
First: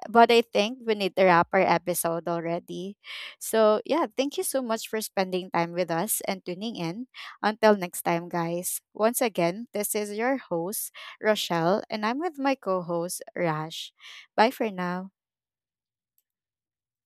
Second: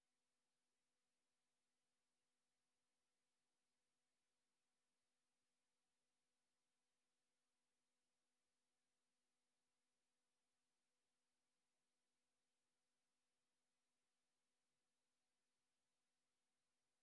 Speaker 1: but I think we need to wrap our episode already. So, yeah, thank you so much for spending time with us and tuning in. Until next time, guys. Once again, this is your host, Rochelle, and I'm with my co host, Rash. Bye for now.